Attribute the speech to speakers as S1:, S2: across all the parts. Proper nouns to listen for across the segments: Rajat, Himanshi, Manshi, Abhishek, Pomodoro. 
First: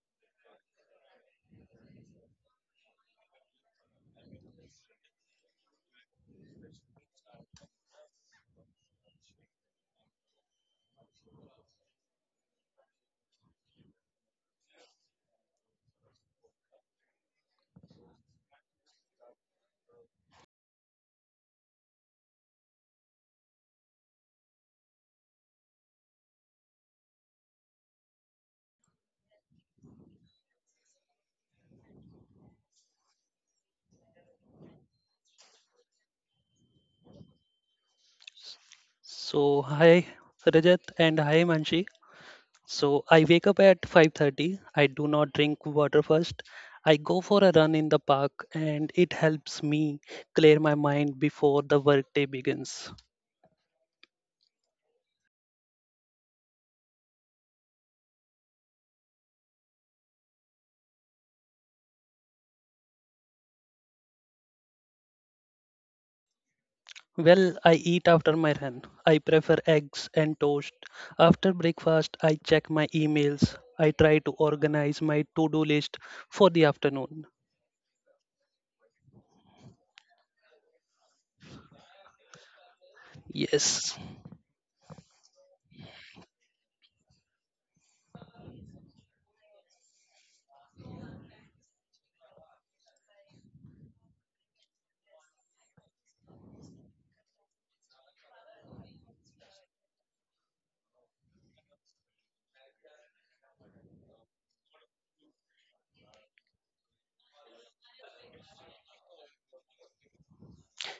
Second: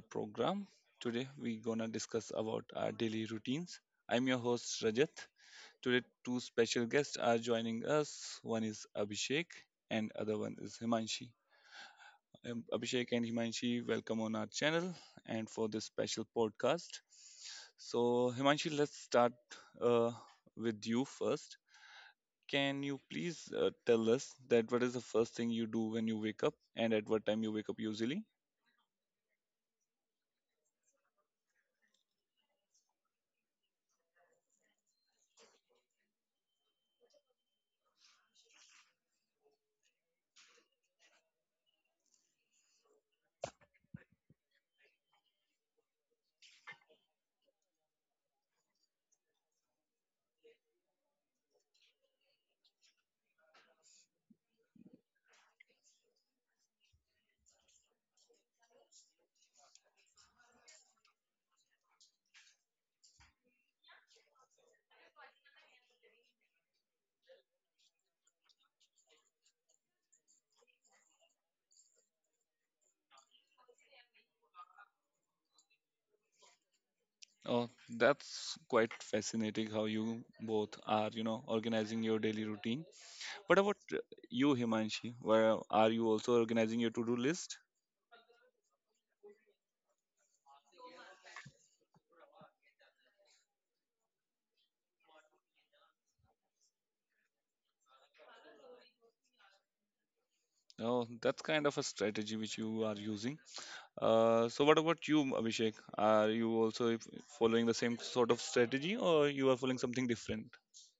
S1: program. Today we gonna discuss about our daily routines. I'm your host Rajat. Today two special guests are joining us. One is Abhishek and other one is Himanshi. Abhishek and Himanshi, welcome on our channel and for this special podcast. So Himanshi, let's start uh, with you first. Can you please tell us that what is the first thing you do when you wake up and at what time you wake up usually?
S2: So hi Rajat and hi Manshi. So I wake up at 5:30. I do not drink water first. I go for a run in the park and it helps me clear my mind before the workday begins. Well, I eat after my run. I prefer eggs and toast. After breakfast, I check my emails. I try to organize my to-do list for the afternoon.
S1: Oh, that's quite fascinating how you both are, organizing your daily routine. What about
S2: Yes.
S1: you, Himanshi? Where are you also organizing your to-do list? Oh, that's kind of a strategy which you are using. So what about you, Abhishek? Are you also following the same sort of strategy, or you are following something different?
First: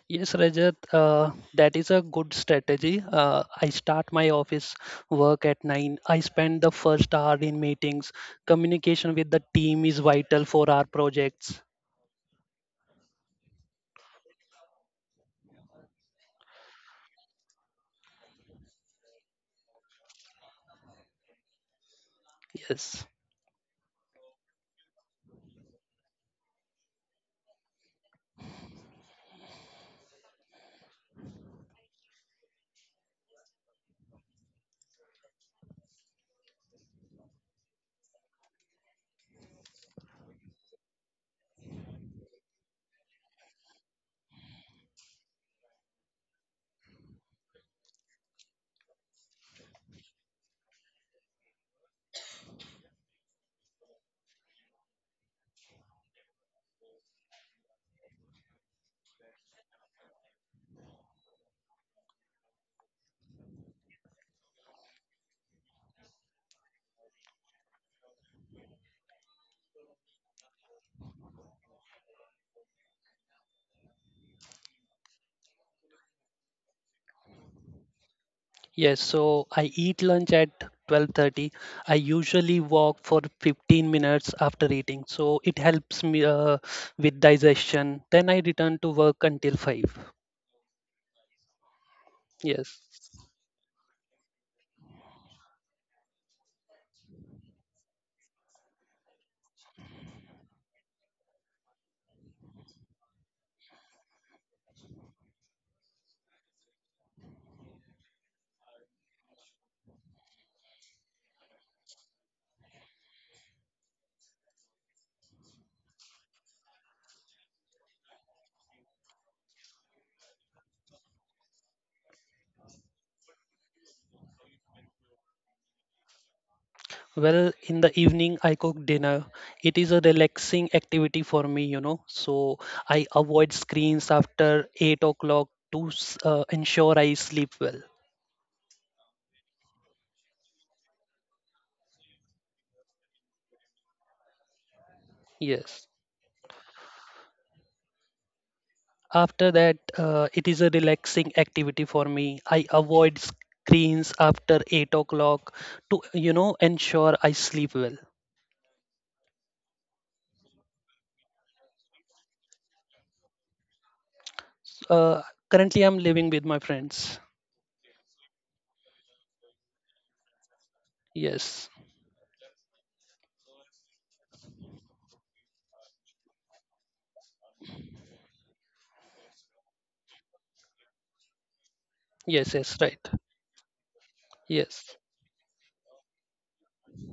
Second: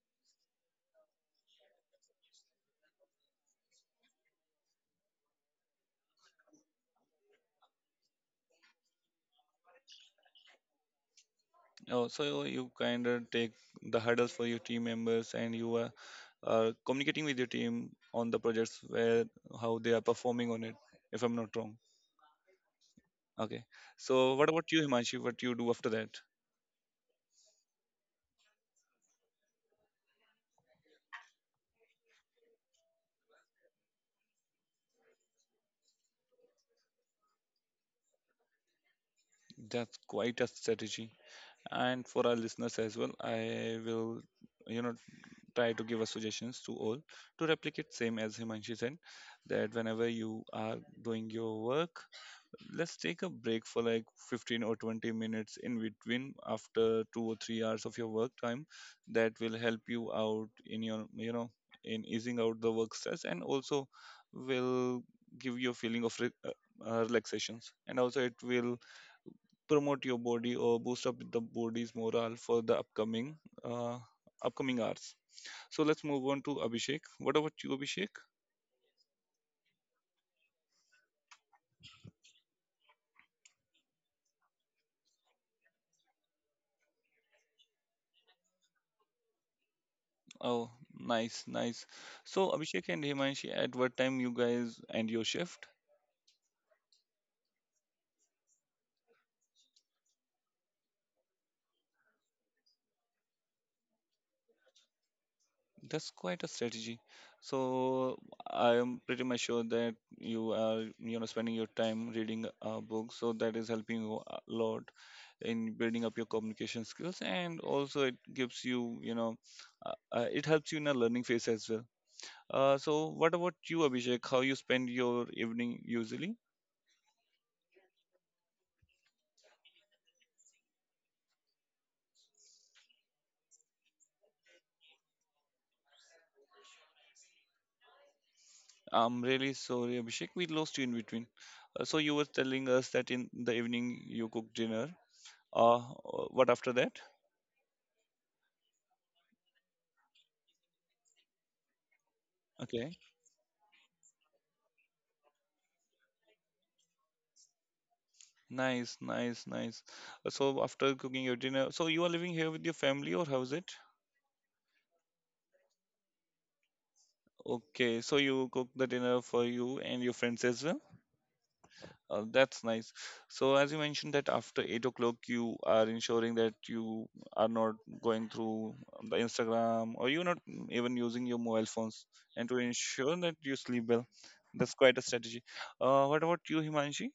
S2: Yes, Rajat, that is a good strategy. I start my office work at 9. I spend the first hour in meetings. Communication with the team is vital for our projects.
S1: Oh, so you kind of take the hurdles for your team members, and you are communicating with your team on the projects where how they are performing on it. If I'm not wrong.
S2: Yes.
S1: Okay. So what about you, Himanshi? What you do after that? That's quite a strategy. And for our listeners as well, I will, you know, try to give us suggestions to all to replicate same as Himanshi said, that whenever you are doing your work, let's take a break for like 15 or 20 minutes in between after 2 or 3 hours of your work time that will help you out in your in easing out the work stress, and also will give you a feeling of relaxations, and also it will promote your body or boost up the body's morale for the upcoming uh, upcoming hours. So let's move on to Abhishek. What about you, Abhishek?
S2: Yes, so I eat lunch at 12:30. I usually walk for 15 minutes after eating. So it helps me with digestion. Then I return to work until 5.
S1: Oh, nice, nice. So,
S2: Yes.
S1: Abhishek and Himanshi, at what time you guys end your shift? That's quite a strategy. So, I am pretty much sure that you are, spending your time reading a book. So that is helping you a lot in building up your communication skills, and also it gives you, it helps you in a learning phase as well. So, what about you, Abhishek? How you spend your evening usually?
S2: Well, in the evening, I cook dinner. It is a relaxing activity for me. So I avoid screens after 8 o'clock to ensure I sleep well.
S1: I'm really sorry, Abhishek. We lost you in between. So you were telling us that in the evening you cook dinner. Uh,
S2: Yes.
S1: uh, what after that?
S2: After that, it is a relaxing activity for me. I
S1: Okay.
S2: avoid screens after 8 o'clock to, you know, ensure I sleep well.
S1: Nice, nice, nice. So after cooking your dinner, so you are living here with your family, or how is it?
S2: Uh, Currently, I'm living with my friends.
S1: Okay. So you cook the dinner for you and your friends as well.
S2: Yes.
S1: That's nice. So, as you mentioned that after 8 o'clock, you are ensuring that you are not going through the Instagram or you're not even using your mobile phones, and
S2: Yes,
S1: to
S2: yes, right.
S1: ensure that you sleep well. That's quite
S2: Yes.
S1: a strategy. What about you, Himanshi?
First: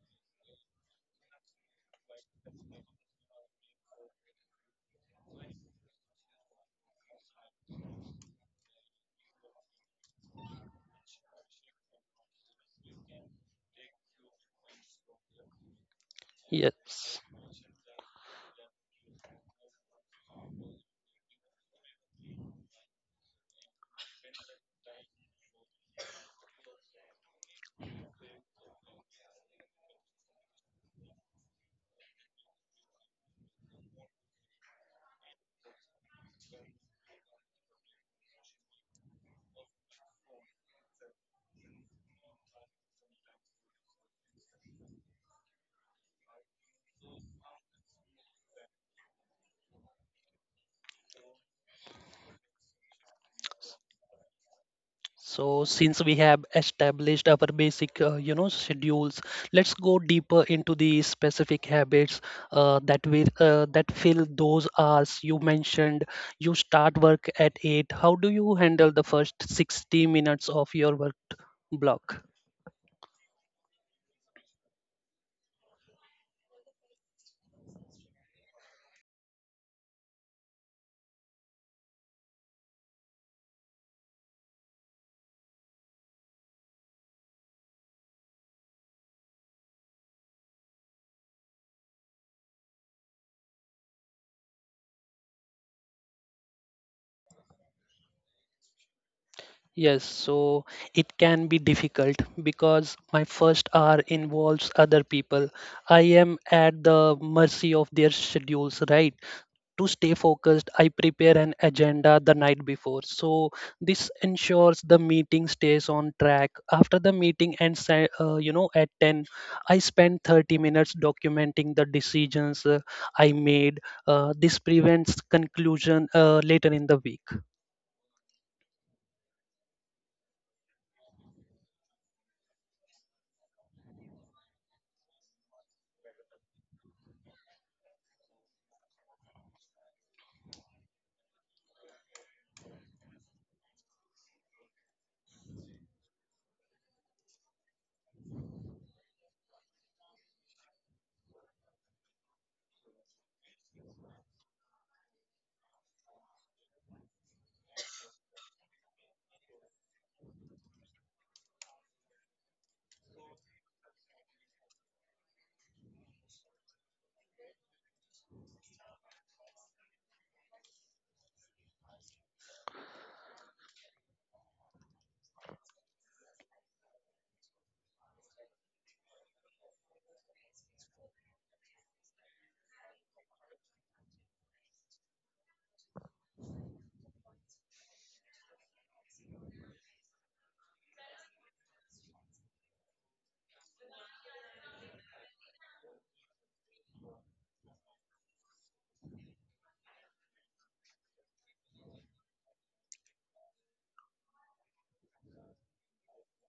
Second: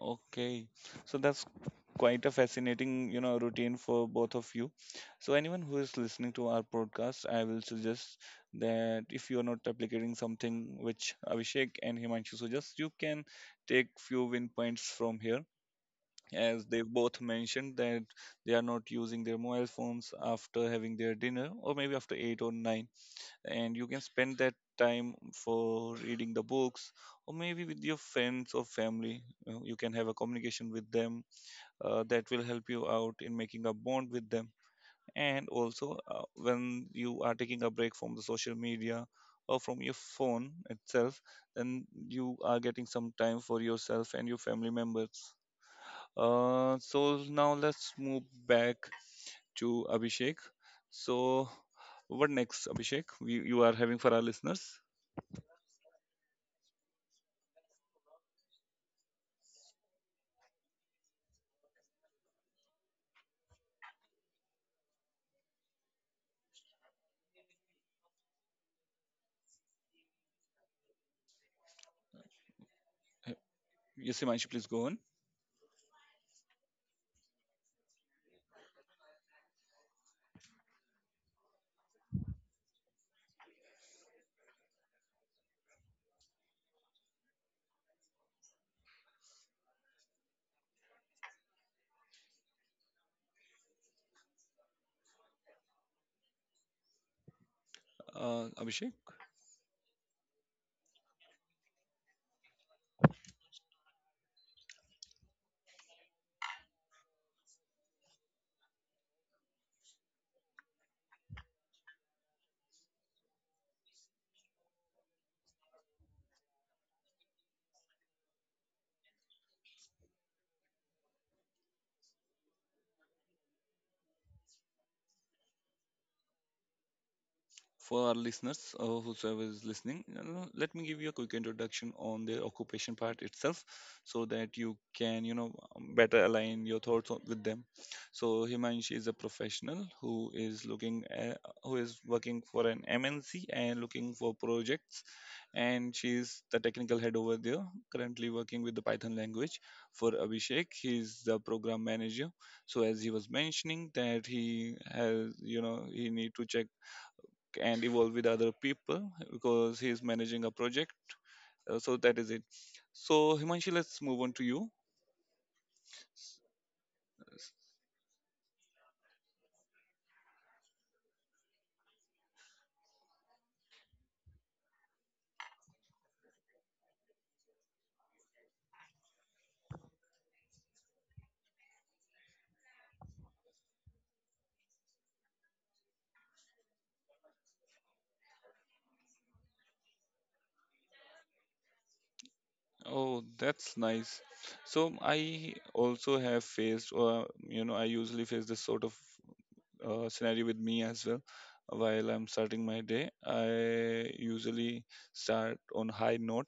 S1: Okay, so that's quite a fascinating, routine for both of you. So anyone who is listening to our podcast, I will suggest that if you are not replicating something which Abhishek and Himanshu suggest, you can take few win points from here, as they
S2: Yes.
S1: both mentioned that they are not using their mobile phones after having their dinner or maybe after eight or nine, and you can spend that time for reading the books or maybe with your friends or family. You you can have a communication with them, that will help you out in making a bond with them. And also, when you are taking a break from the social media or from your phone itself, then you are getting some time for yourself and your family members. So now let's move back to Abhishek. So what next, Abhishek, you are having for our listeners?
S2: So, since we have established our basic schedules, let's go deeper into the specific habits that fill those hours you mentioned. You start work at eight. How do you handle the first 60 minutes of your work block?
S1: Yes, Himanshu, please go on. Abhishek?
S2: Yes, so it can be difficult because my first hour involves other people. I am at the mercy of their schedules, right? To stay focused, I prepare an agenda the night before. So this ensures the meeting stays on track. After the meeting ends, at 10, I spend 30 minutes documenting the decisions I made. This prevents conclusion later in the week.
S1: For our listeners, whosoever is listening, let me give you a quick introduction on the occupation part itself, so that you can better align your thoughts with them. So Himanshi is a professional who is looking at, who is working for an MNC and looking for projects, and she's the technical head over there, currently working with the Python language. For Abhishek, he's the program manager. So as he was mentioning that he has, he need to check and evolve with other people because he's managing a project. So that is it. So Himanshi, let's move on to you. Oh, that's nice. So I also have faced, or I usually face this sort of scenario with me as well. While I'm starting my day, I usually start on high note,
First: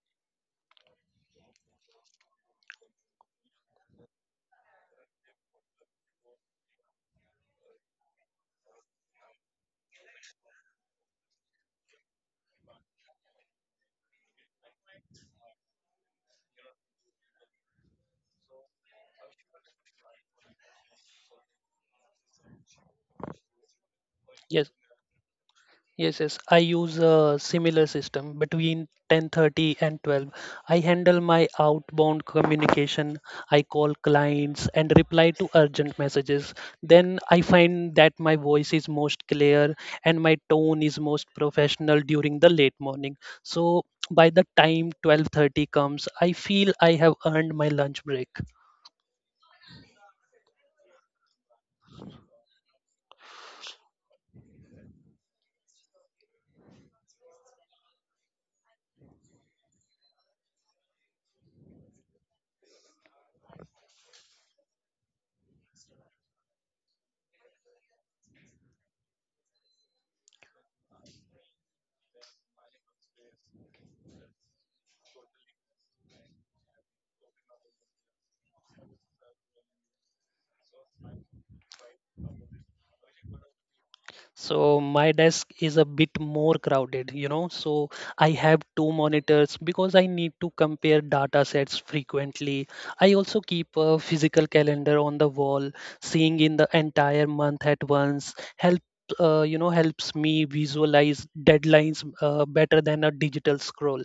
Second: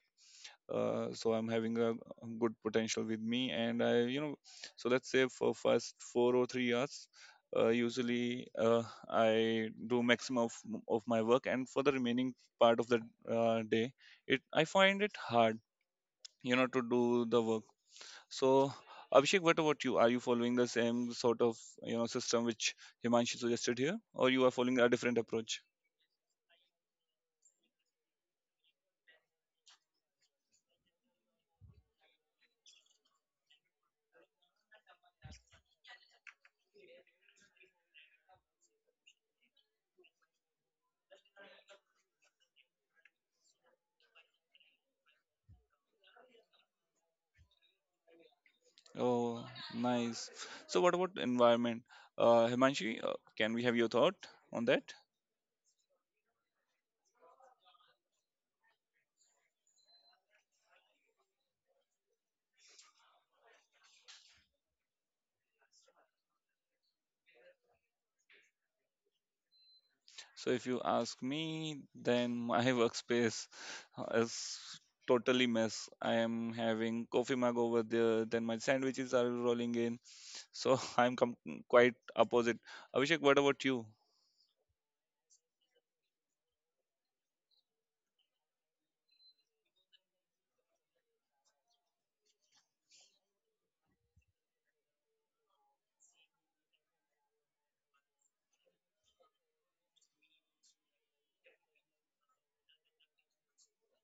S1: so I'm having a good potential with me, and I, so let's say for first 4 or 3 years, usually I do maximum of my work, and for the remaining part of the day, it I find it hard, to do the work. So Abhishek, what about you? Are you following the same sort of system which Himanshi suggested here, or you are
S2: Yes.
S1: following a different approach?
S2: Yes, yes. I use a similar system between 10:30 and 12. I handle my outbound communication. I call clients and reply to urgent messages. Then I find that my voice is most clear and my tone is most professional during the late morning. So by the time 12:30 comes, I feel I have earned my lunch break.
S1: Oh, nice. So, what about environment? Himanshi, can we have your thought on that? So, if you ask me, then my workspace is totally mess. I am having coffee mug over there, then my sandwiches are rolling in. So, I'm quite opposite. Abhishek, what about you?
S2: So my desk is a bit more crowded. So I have two monitors because I need to compare data sets frequently. I also keep a physical calendar on the wall, seeing in the entire month at once help helps me visualize deadlines better than a digital scroll.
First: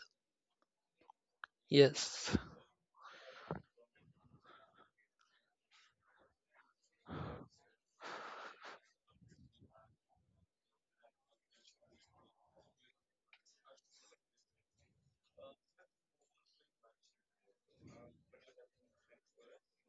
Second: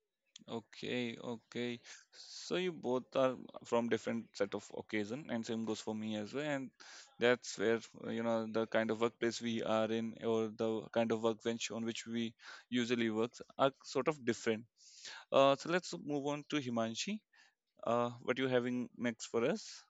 S1: Okay, okay.
S2: Yes,
S1: So you both are from different set of occasion, and same goes for me as well. And that's where the kind of workplace we are in, or the kind of workbench on which we usually work, are sort of different. So let's move on to Himanshi. What you having next for us?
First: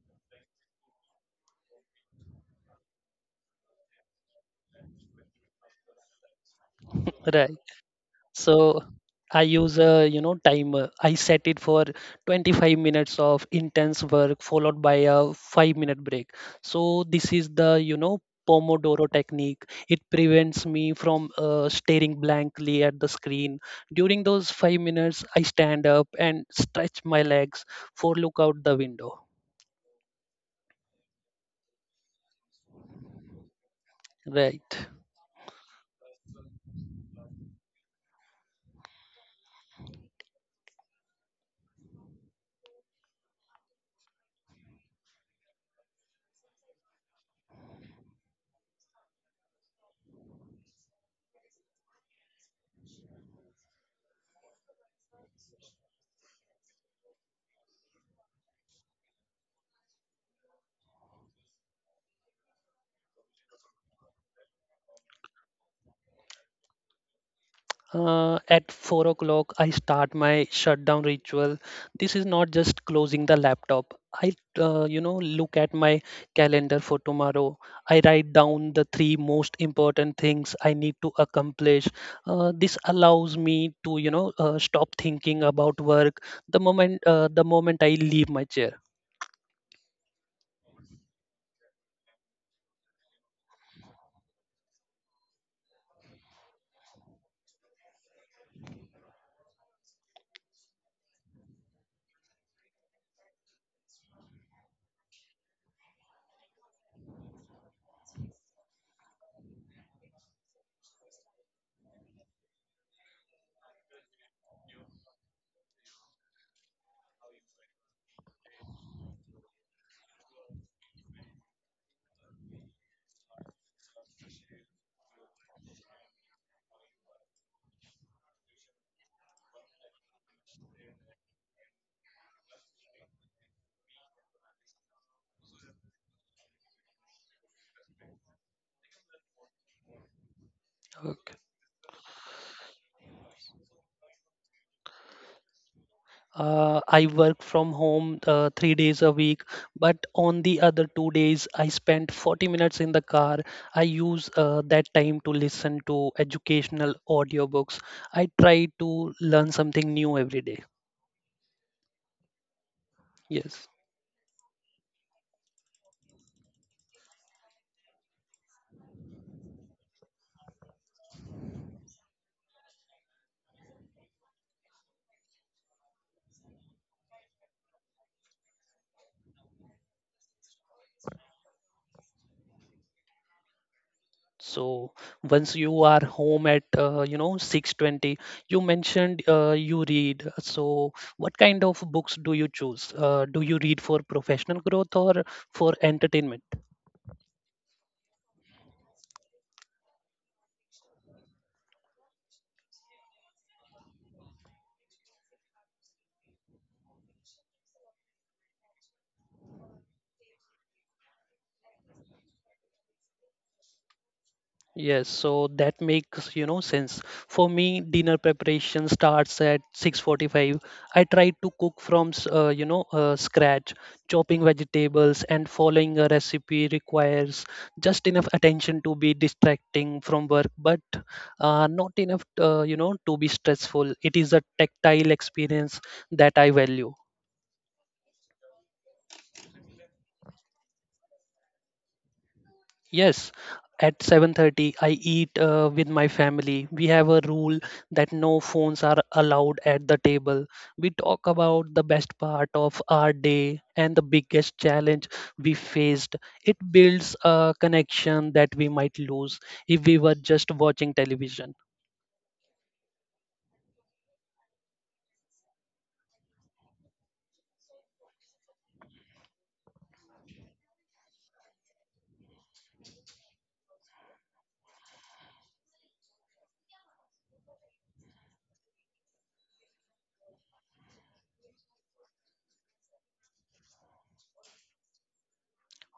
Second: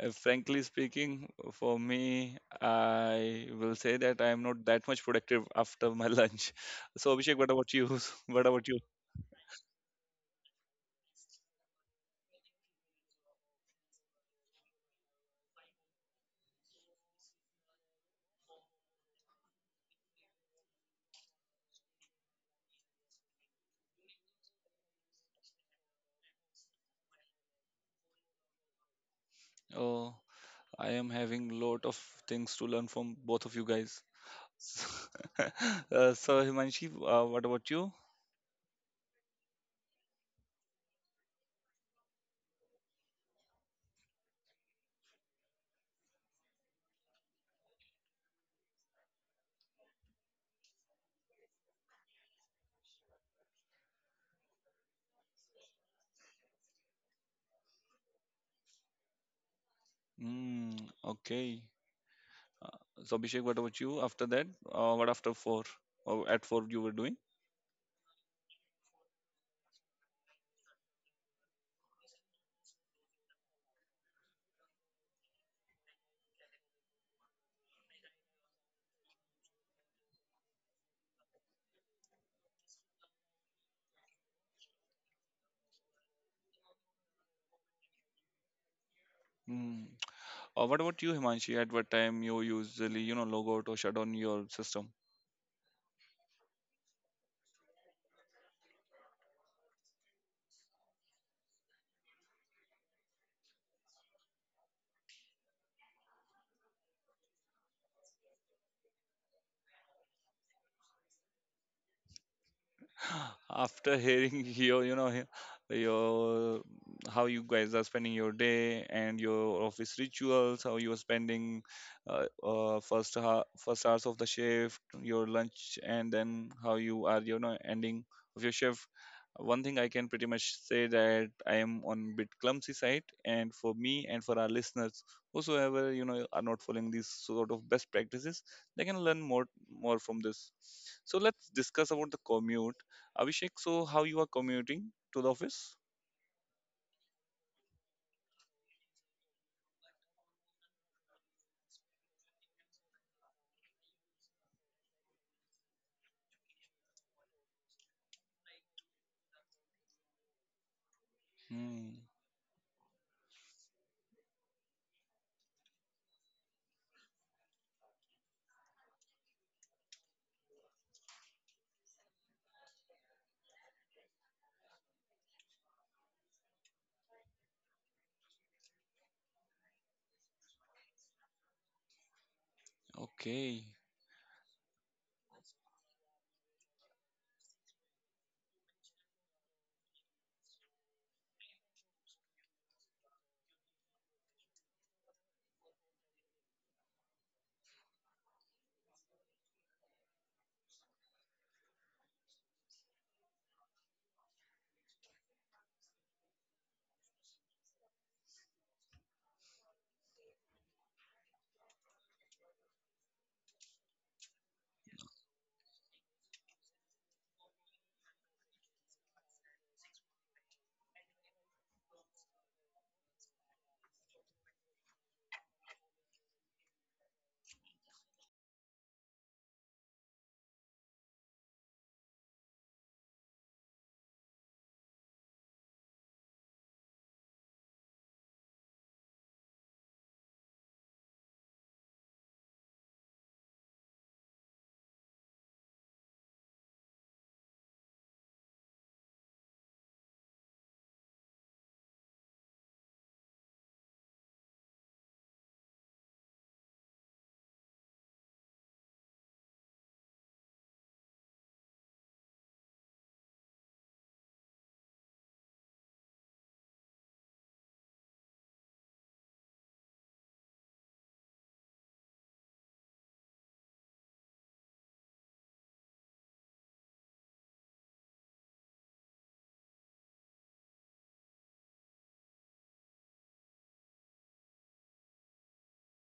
S1: Frankly speaking, for me, I will say that I am not that much productive after my lunch. So Abhishek, what
S2: right.
S1: about you? What about you?
S2: So I use a timer. I set it for 25 minutes of intense work followed by a 5-minute break. So this is the Pomodoro technique. It prevents me from staring blankly at the screen. During those 5 minutes I stand up and stretch my legs for look out the window.
S1: Oh. I am having lot of things to learn from both of you guys.
S2: Right.
S1: So Himanshi, what about you? Mm, okay. Uh, so Abhishek, what about you? After that, what after four? Or at four you were doing?
S2: At 4 o'clock, I start my shutdown ritual. This is not just closing the laptop. I look at my calendar for tomorrow. I write down the three most important things I need to accomplish. This allows me to, you know, stop thinking about work the moment I leave my chair.
S1: Mm. What about you, Himanshi? At what time you usually, log out or shut down your system? After hearing your, your, how you guys are spending your day and your office rituals, how you are spending first hours of the shift, your lunch, and then how you are, ending of your shift, one thing I can pretty much say that I am on bit clumsy side. And for me and for our listeners, whosoever, are not following these sort of best practices, they can learn more from this. So
S2: Okay.
S1: let's discuss about the commute. Abhishek, so how you are commuting to the office?
S2: I work from home 3 days a week, but on the other 2 days, I spend 40 minutes in the car. I use that time to listen to educational audiobooks. I try to learn something new every day.
S1: Hmm,
S2: Yes.
S1: okay.
S2: So once you are home at 6:20, you mentioned you read. So what kind of books do you choose? Do you read for professional growth or for entertainment? Yes, so that makes, you know, sense. For me, dinner preparation starts at 6:45. I try to cook from scratch. Chopping vegetables and following a recipe requires just enough attention to be distracting from work, but not enough, you know, to be stressful. It is a tactile experience that I value. Yes, at 7:30 I eat with my family. We have a rule that no phones are allowed at the table. We talk about the best part of our day and the biggest challenge we faced. It builds a connection that we might lose if we were just watching television.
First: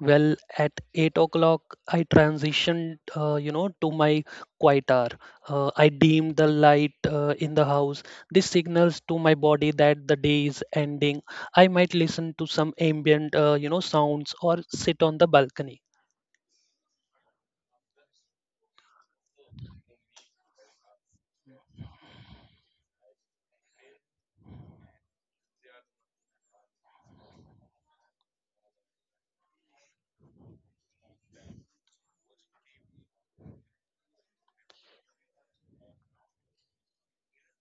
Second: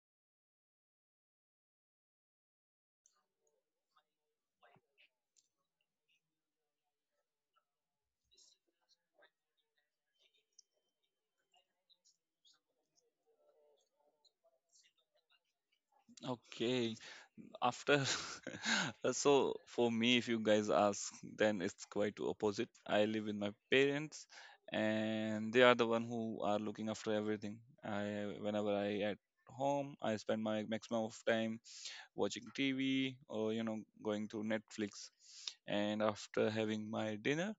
S2: Well, at 8 o'clock, I transitioned to my quiet hour. I dimmed the light in the house. This signals to my body that the day is ending. I might listen to some ambient sounds or sit on the balcony.
S1: Okay. After so for me, if you guys ask, then it's quite opposite. I live with my parents and they are the one who are looking after everything. I, whenever I at home, I spend my maximum of time watching TV or going through Netflix. And after having my dinner,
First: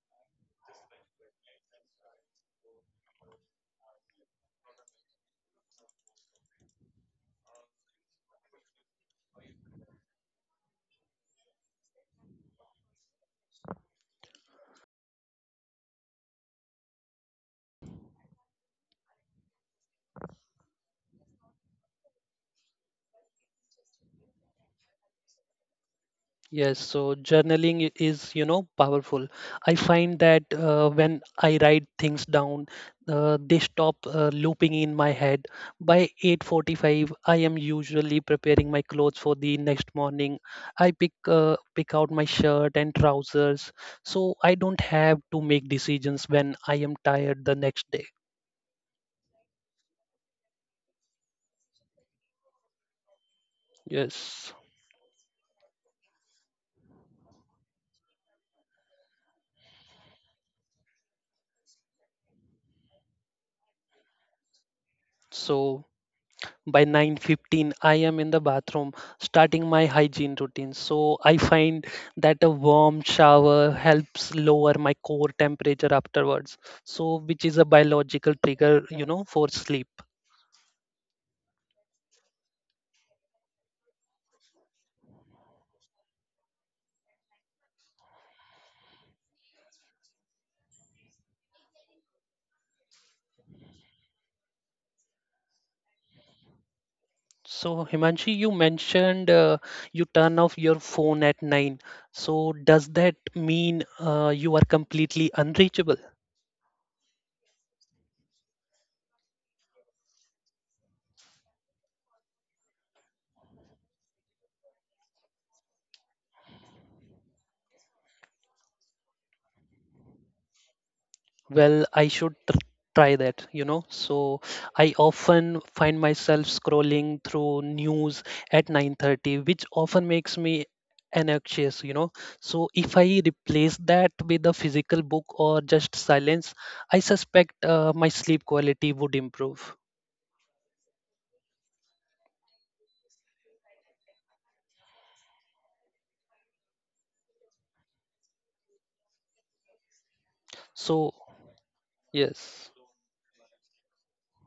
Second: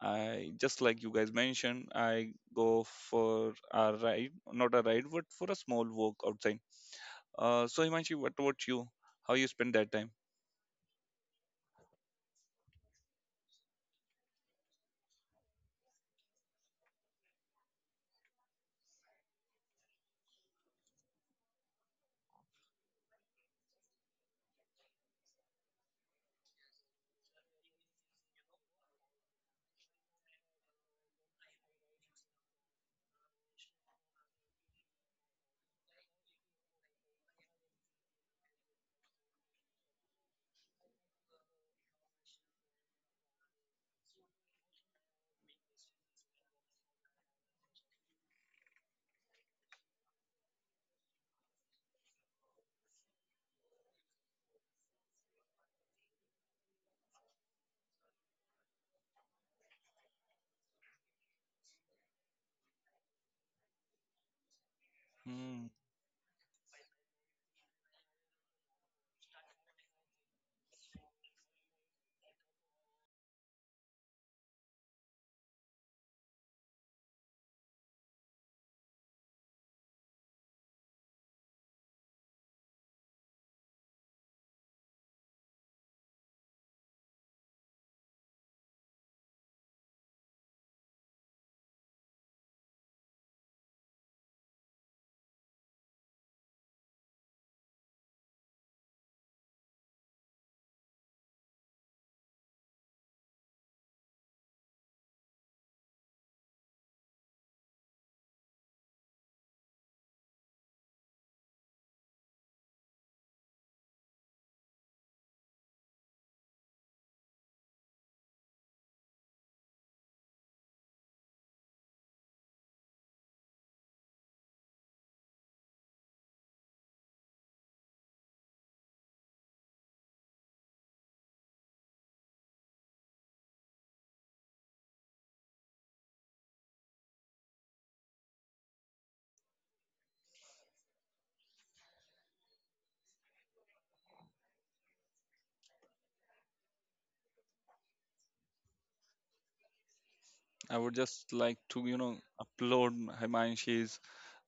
S1: I, just like you guys mentioned, I go for a ride, not a ride, but for a small walk outside. So Himanshi, what about you? How you spend that time?
S2: Yes, so journaling is powerful. I find that when I write things down, they stop looping in my head. By 8:45, I am usually preparing my clothes for the next morning. I pick out my shirt and trousers, so I don't have to make decisions when I am tired the next day. Yes.
S1: Hmm,
S2: So by 9:15 I am in the bathroom starting my hygiene routine. So I find that a warm shower helps lower my core temperature afterwards. So which is a biological trigger, you know, for sleep. So Himanshi, you mentioned you turn off your phone at 9. So does that mean you are completely unreachable? Well, try that, you know. So I often find myself scrolling through news at 9:30, which often makes me anxious, you know. So if I replace that with a physical book or just silence, I suspect my sleep quality would improve.
S1: I would
S2: So
S1: just like to,
S2: yes,
S1: upload Himanshi's,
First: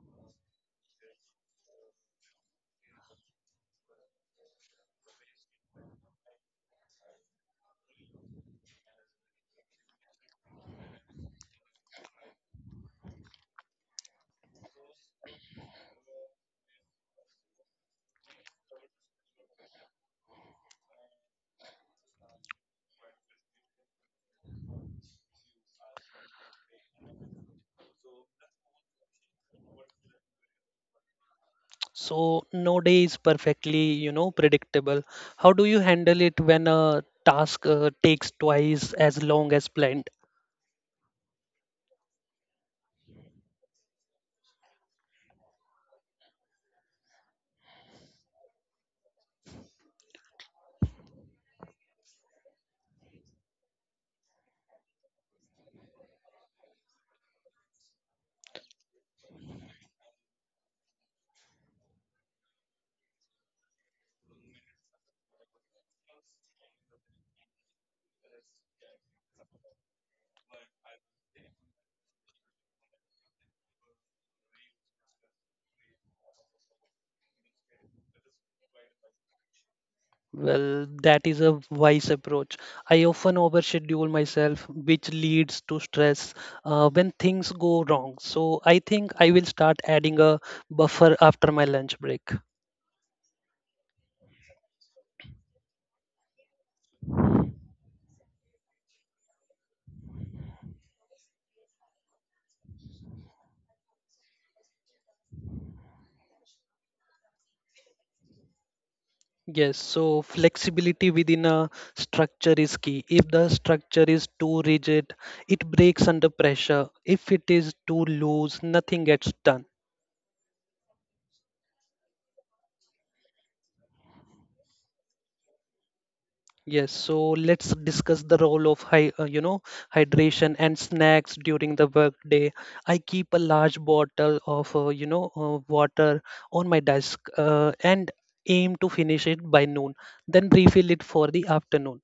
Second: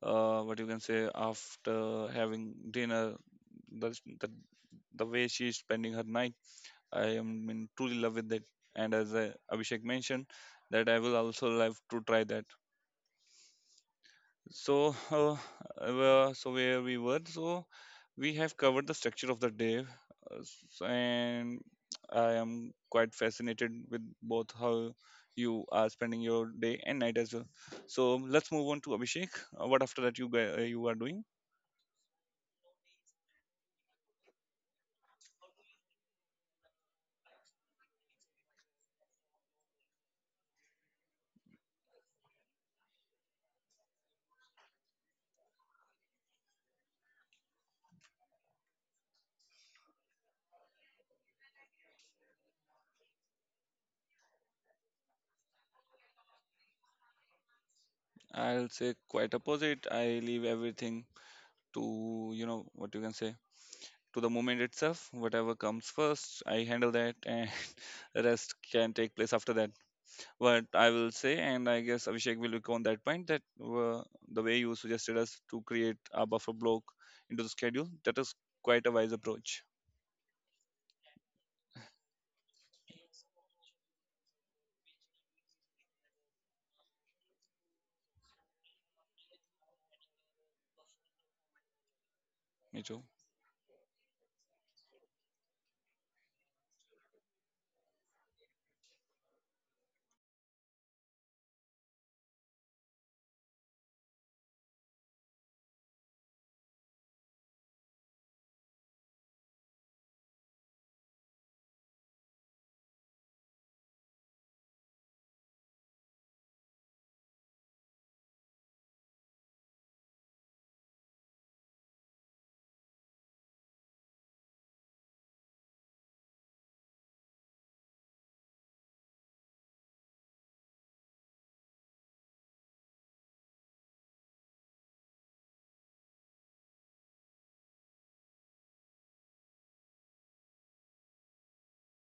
S1: what you can say after having dinner, the the, the way she's spending her night. I am in truly love with it. And as I, Abhishek mentioned, that I will also love to try that. So, where we were, so we have covered the structure of the day, and I am quite fascinated with both how you are spending your day and night as well. So let's move on to Abhishek. What after that you are doing?
S2: so no day is perfectly, you know, predictable. How do you handle it when a task takes twice as long as planned?
S1: I'll say quite opposite. I leave everything to, what you can say, to the moment itself. Whatever comes first, I handle that, and the rest can take place after that. What I will say, and I guess Abhishek will look on that point, that the way you suggested us to create a buffer block into the schedule, that is quite a wise approach.
S2: Well, that is a wise approach. I often overschedule myself, which leads to stress when things go wrong. So I think I will start adding a buffer after my lunch break.
S1: Me too.
S2: Yes, so flexibility within a structure is key. If the structure is too rigid, it breaks under pressure. If it is too loose, nothing gets done. Yes, so let's discuss the role of hydration and snacks during the workday. I keep a large bottle of water on my desk and aim to finish it by noon, then refill it for the afternoon.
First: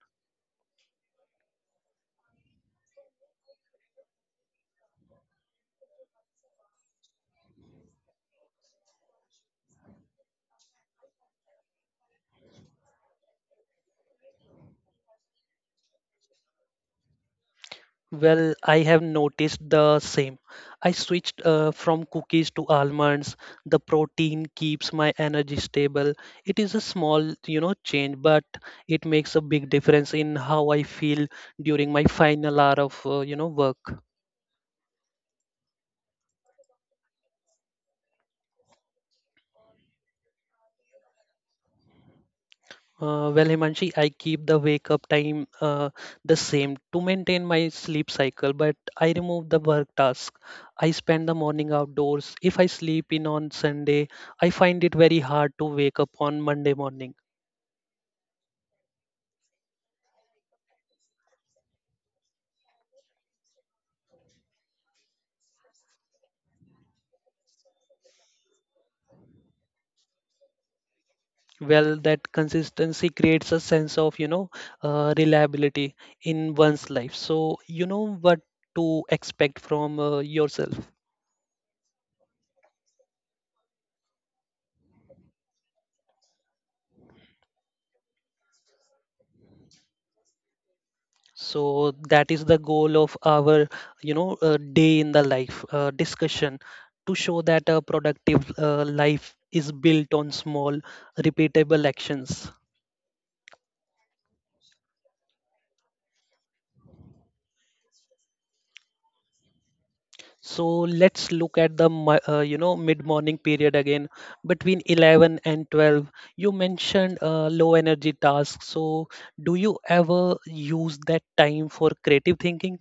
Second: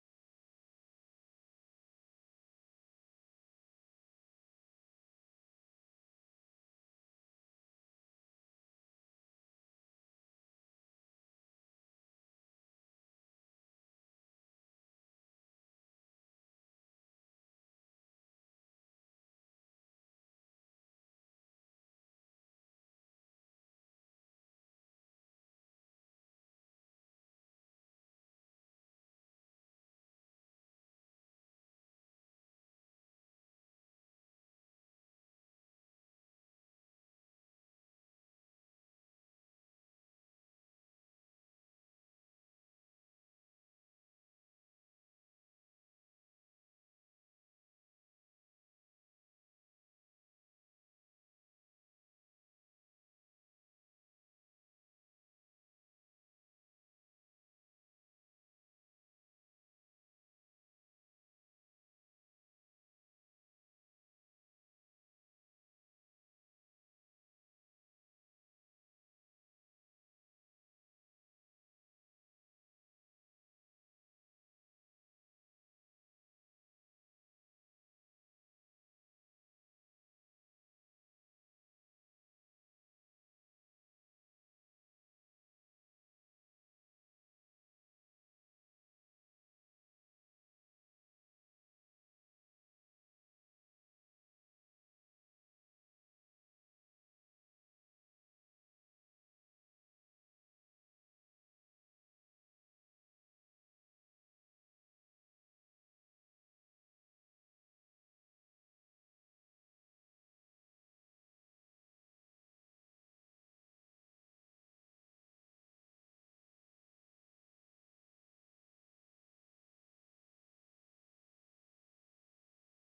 S2: Well, I have noticed the same. I switched from cookies to almonds. The protein keeps my energy stable. It is a small, you know, change, but it makes a big difference in how I feel during my final hour of, work. Well, Himanshi, I keep the wake up time the same to maintain my sleep cycle, but I remove the work task. I spend the morning outdoors. If I sleep in on Sunday, I find it very hard to wake up on Monday morning. Well, that consistency creates a sense of, you know, reliability in one's life. So, you know what to expect from yourself. So that is the goal of our, you know, day in the life discussion to show that a productive life is built on small, repeatable actions. So let's look at the, mid-morning period again between 11 and 12. You mentioned low energy tasks. So do you ever use that time for creative thinking?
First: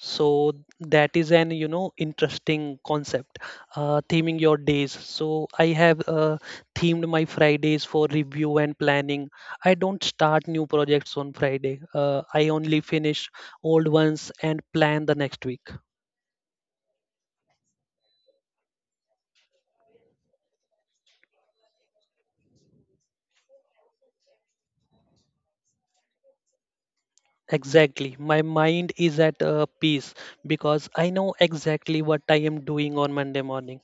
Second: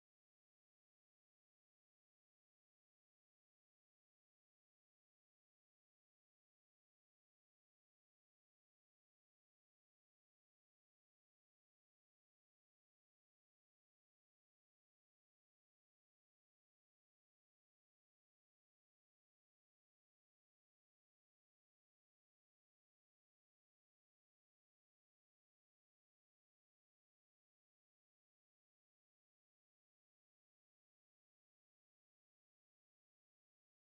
S2: So that is an interesting concept, theming your days. So I have themed my Fridays for review and planning. I don't start new projects on Friday. I only finish old ones and plan the next week. Exactly. My mind is at peace because I know exactly what I am doing on Monday morning.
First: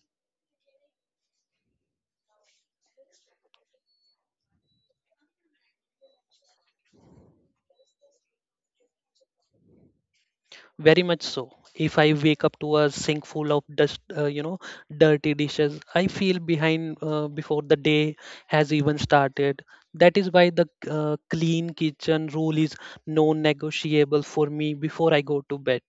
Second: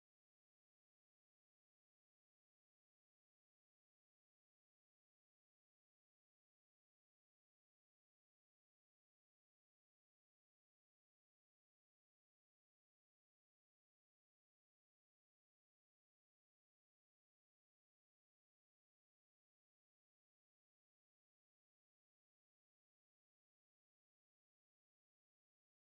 S2: Very much so. If I wake up to a sink full of dirty dishes, I feel behind before the day has even started. That is why the clean kitchen rule is non-negotiable for me before I go to bed.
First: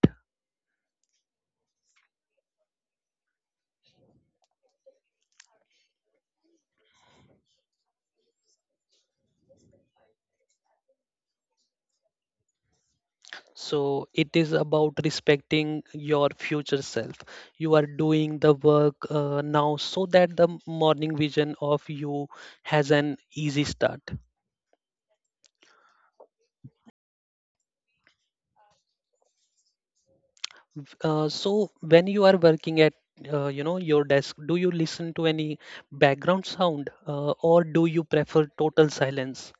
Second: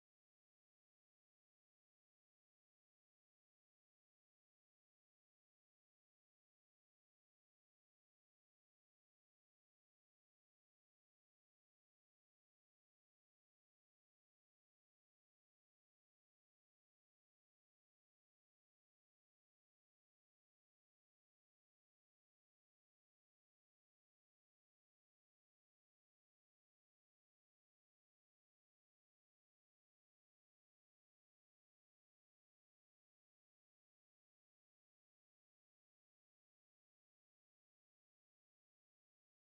S2: So it is about respecting your future self. You are doing the work now so that the morning vision of you has an easy start. So when you are working at your desk, do you listen to any background sound or do you prefer total silence?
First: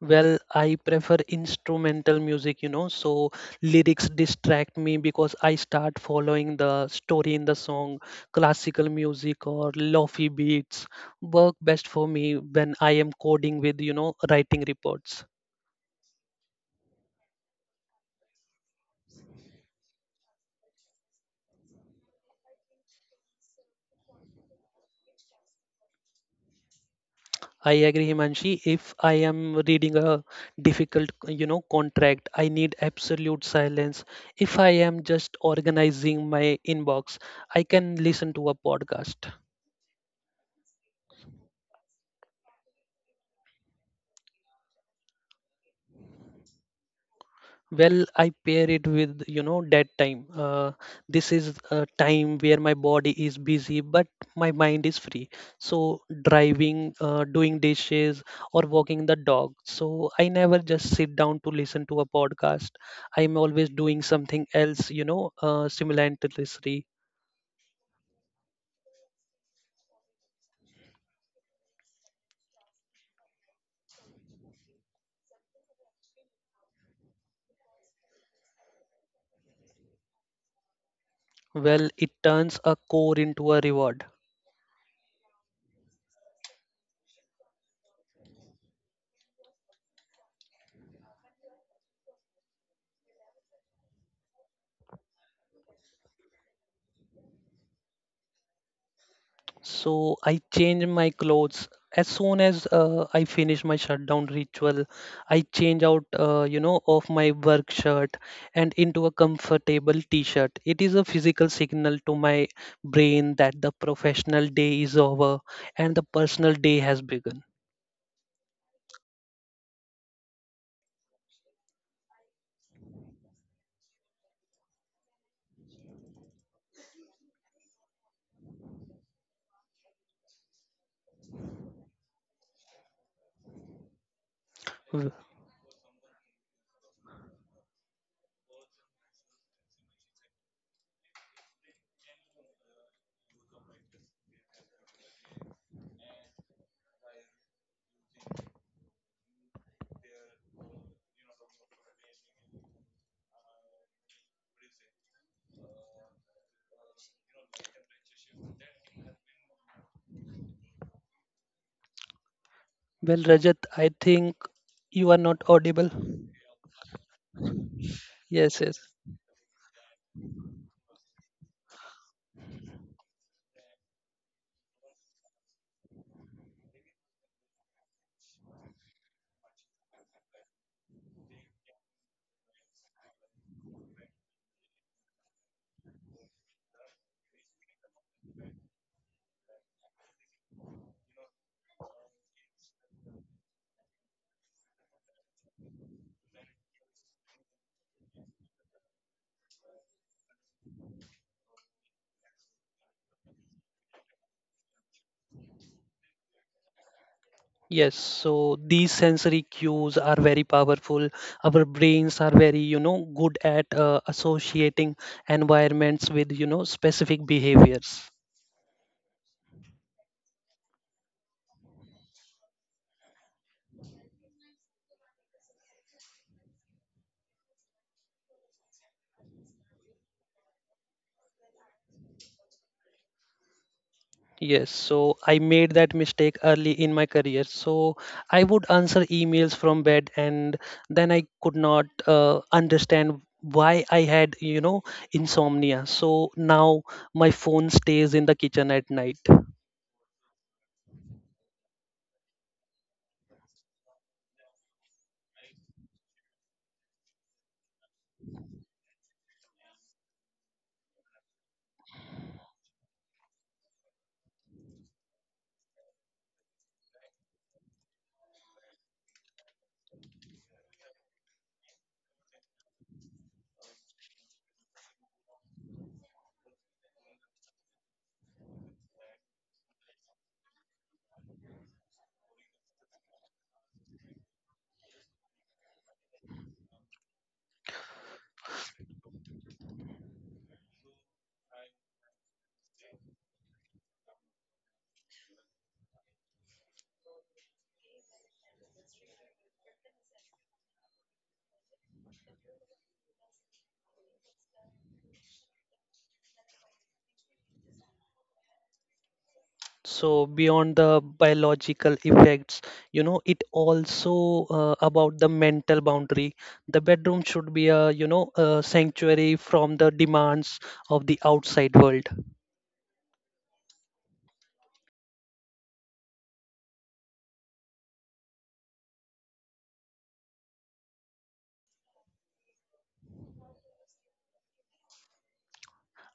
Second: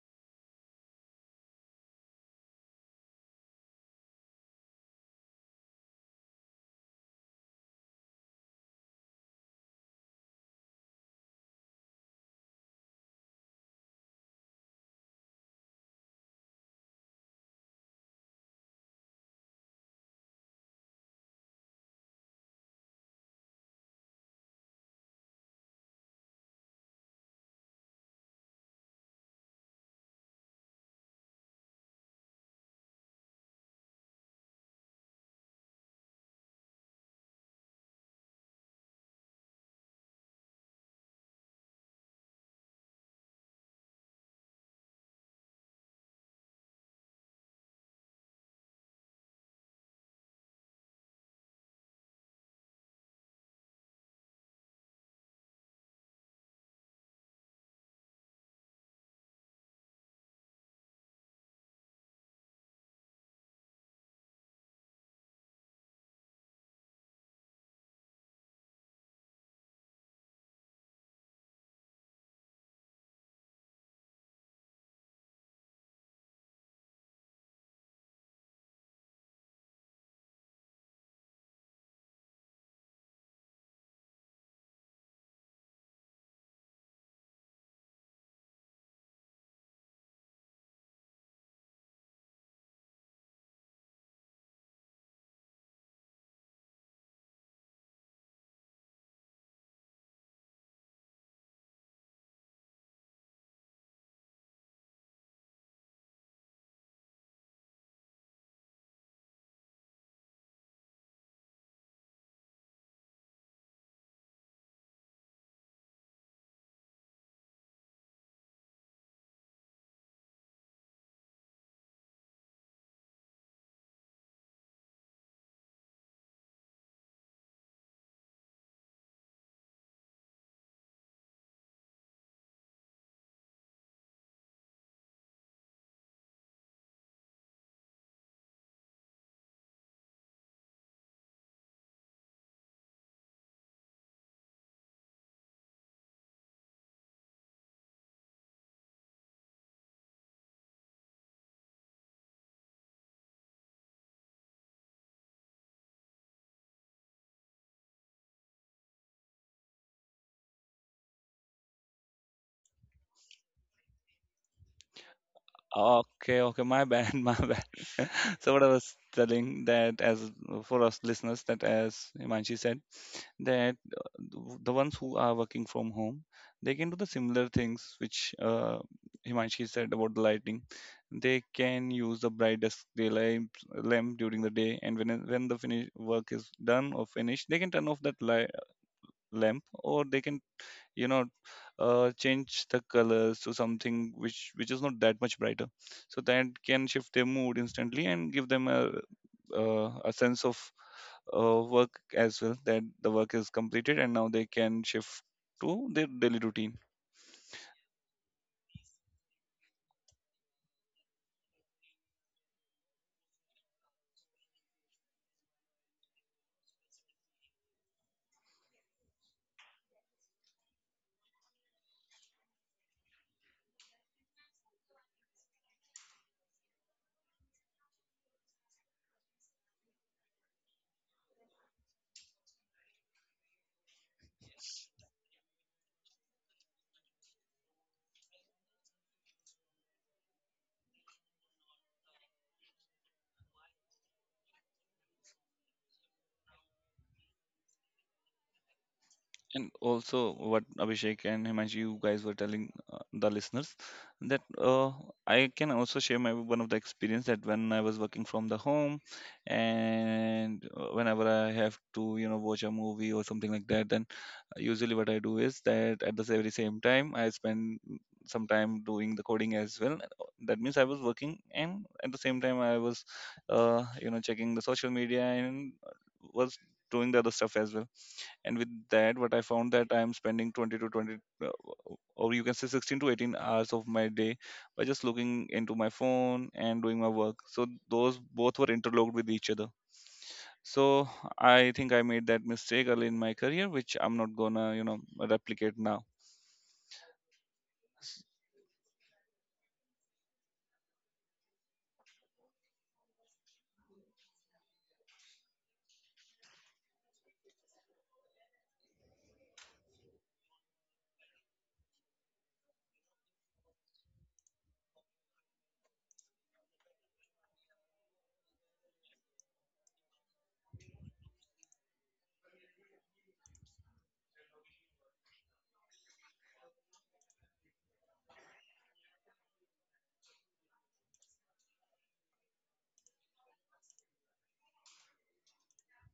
S2: Well, I prefer instrumental music, you know, so lyrics distract me because I start following the story in the song, classical music or lofi beats work best for me when I am coding with, you know, writing reports. I agree, Himanshi. If I am reading a difficult, you know, contract, I need absolute silence. If I am just organizing my inbox, I can listen to a podcast. Well, I pair it with that time. This is a time where my body is busy but my mind is free. So driving, doing dishes or walking the dog. So I never just sit down to listen to a podcast. I'm always doing something else, simultaneously. Well, it turns a core into a reward. So I change my clothes as soon as I finish my shutdown ritual. I change out, of my work shirt and into a comfortable t-shirt. It is a physical signal to my brain that the professional day is over and the personal day has begun. W- Well, Rajat, I think you are not audible.
S1: Okay, okay, my bad, my bad. So
S2: Yes,
S1: what I
S2: yes.
S1: was telling, that as for us listeners, that as Himanshi said, that the ones who are working from home, they can do the similar things which Himanshi said about the lighting. They can use the brightest daylight lamp during the day, and when the finish work is done or finished, they can turn off that lamp, or they can, you know change the colors to something which is not that much brighter, so that can shift their mood instantly, and give them a a sense of work as well, that the work is completed and now they can shift to their daily routine.
S2: Yes, so these sensory cues are very powerful. Our brains are very, good at associating environments with, specific behaviors. Yes, so I made that mistake early in my career. So I would answer emails from bed, and then I could not understand why I had, insomnia. So now my phone stays in the kitchen at night.
S1: And also, what Abhishek and Himanshi, you guys were telling the listeners, that I can also share my one of the experience, that when I was working from the home, and whenever I have to, watch a movie or something like that, then usually what I do is that at the very same time I spend some time doing the coding as well. That means I was working, and at the same time I was, checking the social media, and was doing the other stuff as well, and with that what I found that I am spending 20 to 20, uh, or you can say, 16 to 18 hours of my day by just looking into my phone and doing my work, so those both were interlocked with each other. So I think I made that mistake early in my career, which I'm not gonna, replicate now.
S2: So beyond the biological effects, it also about the mental boundary. The bedroom should be a, a sanctuary from the demands of the outside world.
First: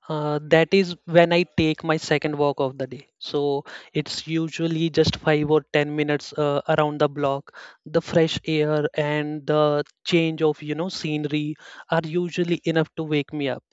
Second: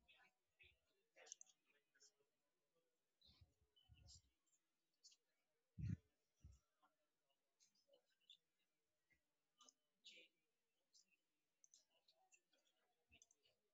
S2: That is when I take my second walk of the day. So it's usually just 5 or 10 minutes around the block. The fresh air and the change of, scenery are usually enough to wake me up.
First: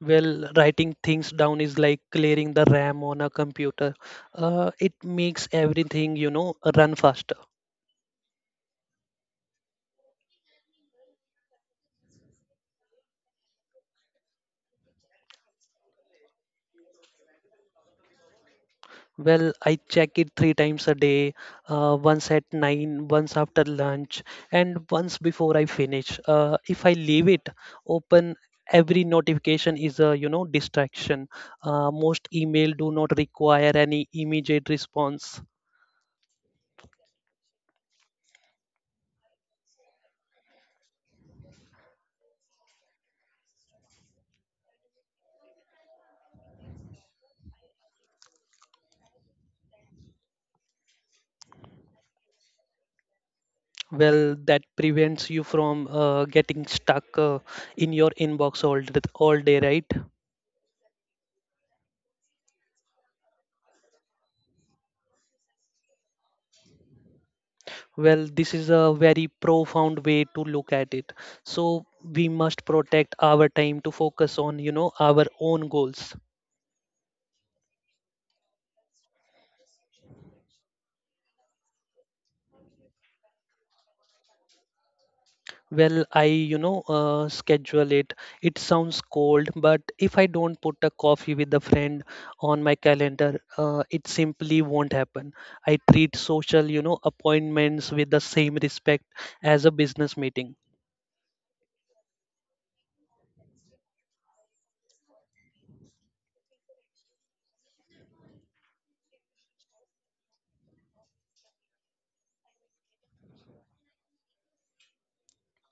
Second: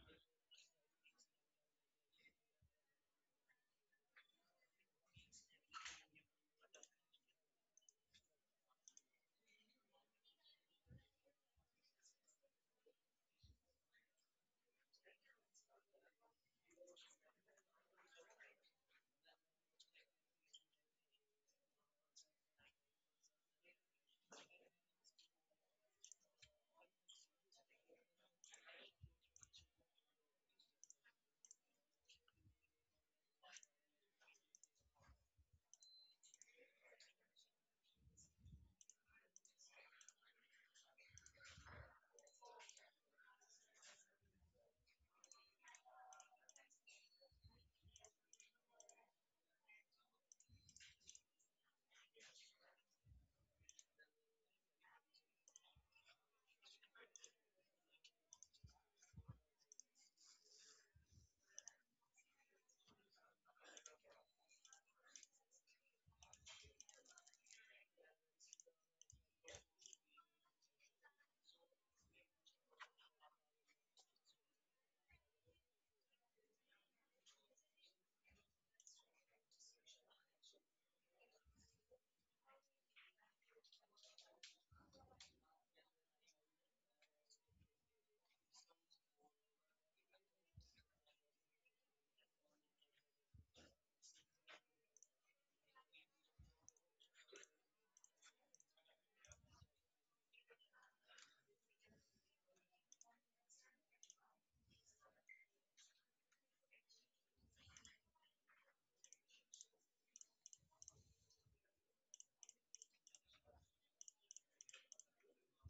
S2: Well, writing things down is like clearing the RAM on a computer. It makes everything, run faster. Well, I check it three times a day, once at nine, once after lunch, and once before I finish. If I leave it open, every notification is a, distraction. Most email do not require any immediate response. Well, that prevents you from getting stuck in your inbox all day, right? Well, this is a very profound way to look at it. So we must protect our time to focus on, our own goals. Well, I schedule it. It sounds cold, but if I don't put a coffee with a friend on my calendar, it simply won't happen. I treat social, appointments with the same respect as a business meeting.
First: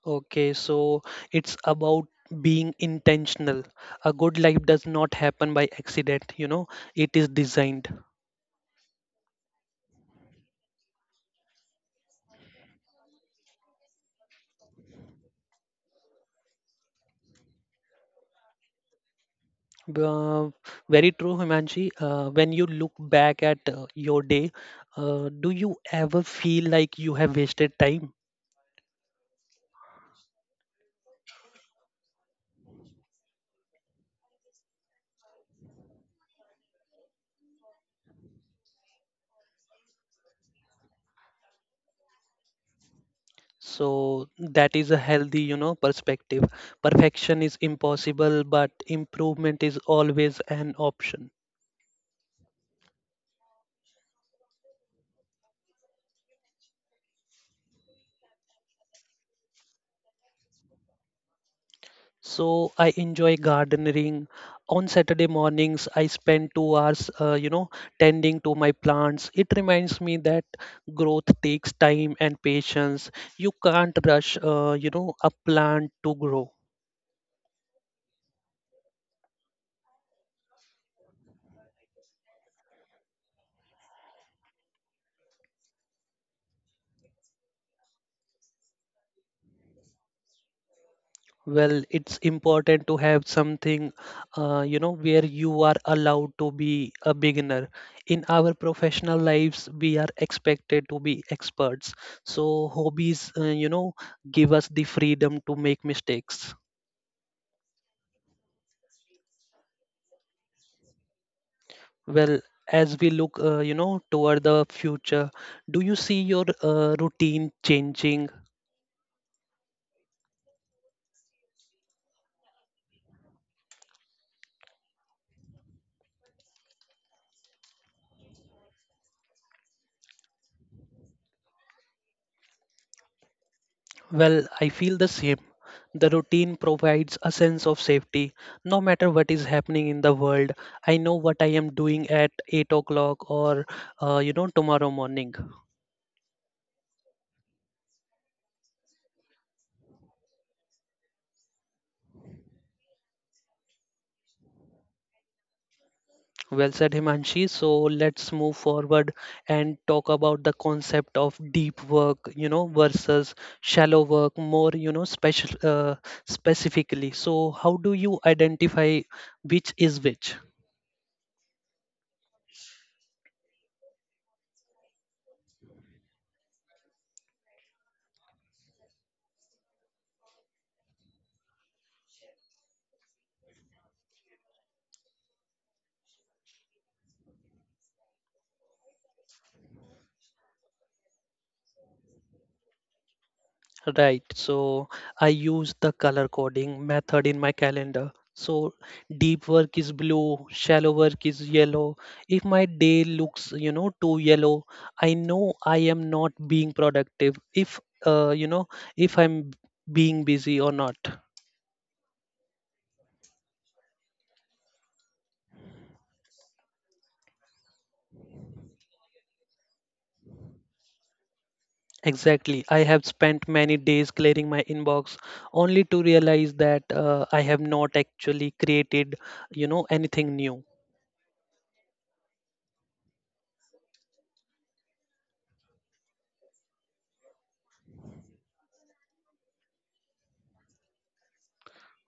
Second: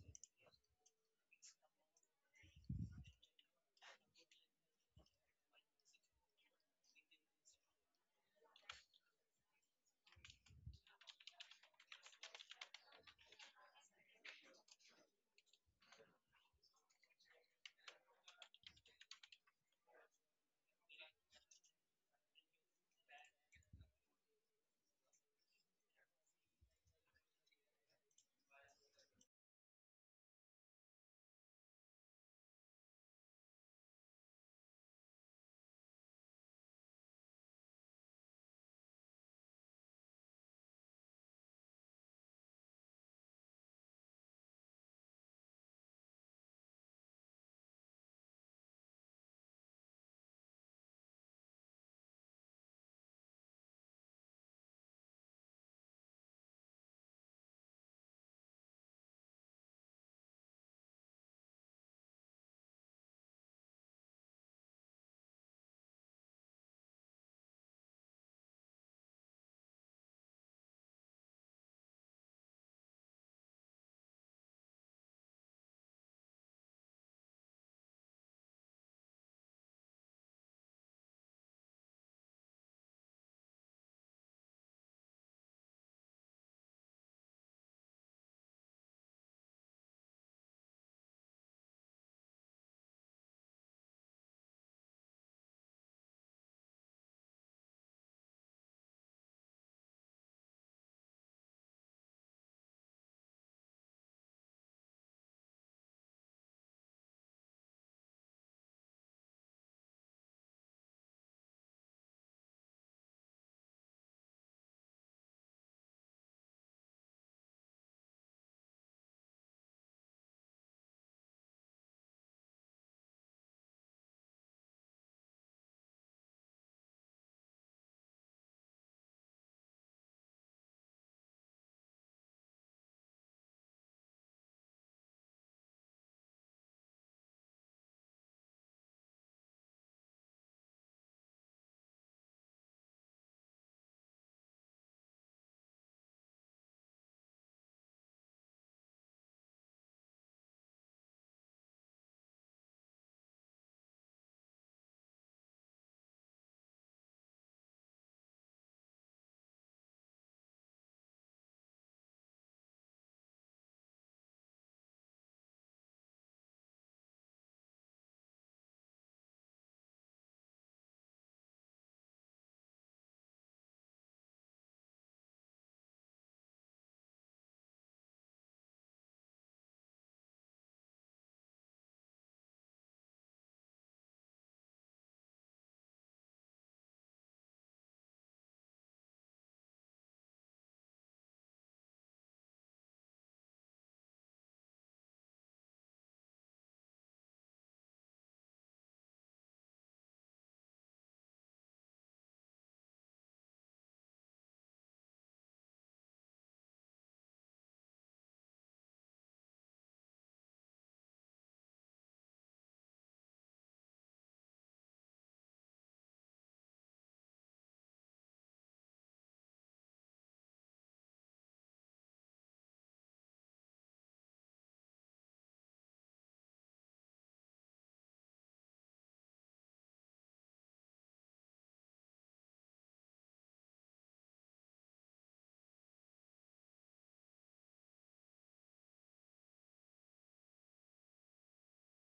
S2: Okay, so it's about being intentional. A good life does not happen by accident, it is designed. Uh, Very true, Himanshi. When you look back at your day, do you ever feel like you have wasted time? So that is a healthy, perspective. Perfection is impossible, but improvement is always an option. So I enjoy gardening. On Saturday mornings, I spend 2 hours, tending to my plants. It reminds me that growth takes time and patience. You can't rush, a plant to grow. Well, it's important to have something, where you are allowed to be a beginner. In our professional lives, we are expected to be experts. So hobbies, give us the freedom to make mistakes. Well, as we look, toward the future, do you see your routine changing? Well, I feel the same. The routine provides a sense of safety. No matter what is happening in the world, I know what I am doing at 8 o'clock or, tomorrow morning. Well said, Himanshi. So let's move forward and talk about the concept of deep work, versus shallow work, more, you know, special specifically. So how do you identify which is which? Right. So I use the color coding method in my calendar. So deep work is blue, shallow work is yellow. If my day looks, too yellow, I know I am not being productive. If, you know, if I'm being busy or not. Exactly. I have spent many days clearing my inbox only to realize that I have not actually created, anything new.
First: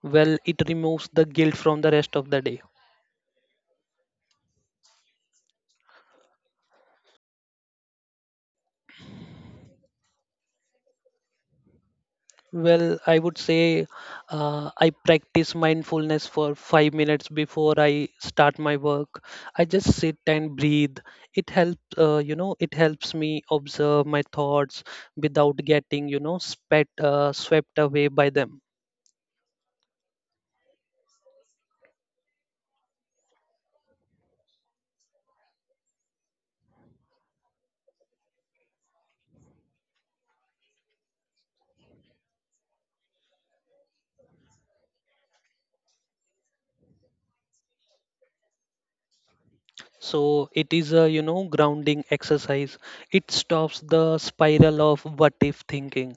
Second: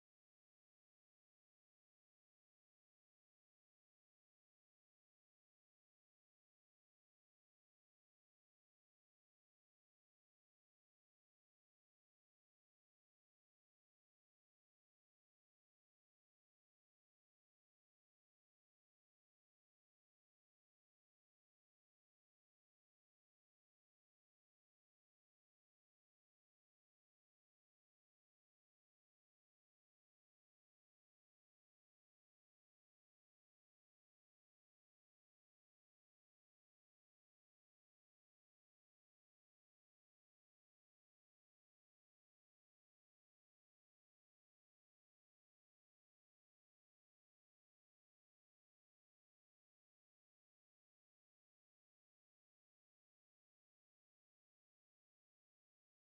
S2: Well, it removes the guilt from the rest of the day. Well, I would say I practice mindfulness for 5 minutes before I start my work. I just sit and breathe. It helps me observe my thoughts without getting, swept away by them. So it is a, grounding exercise. It stops the spiral of what if thinking.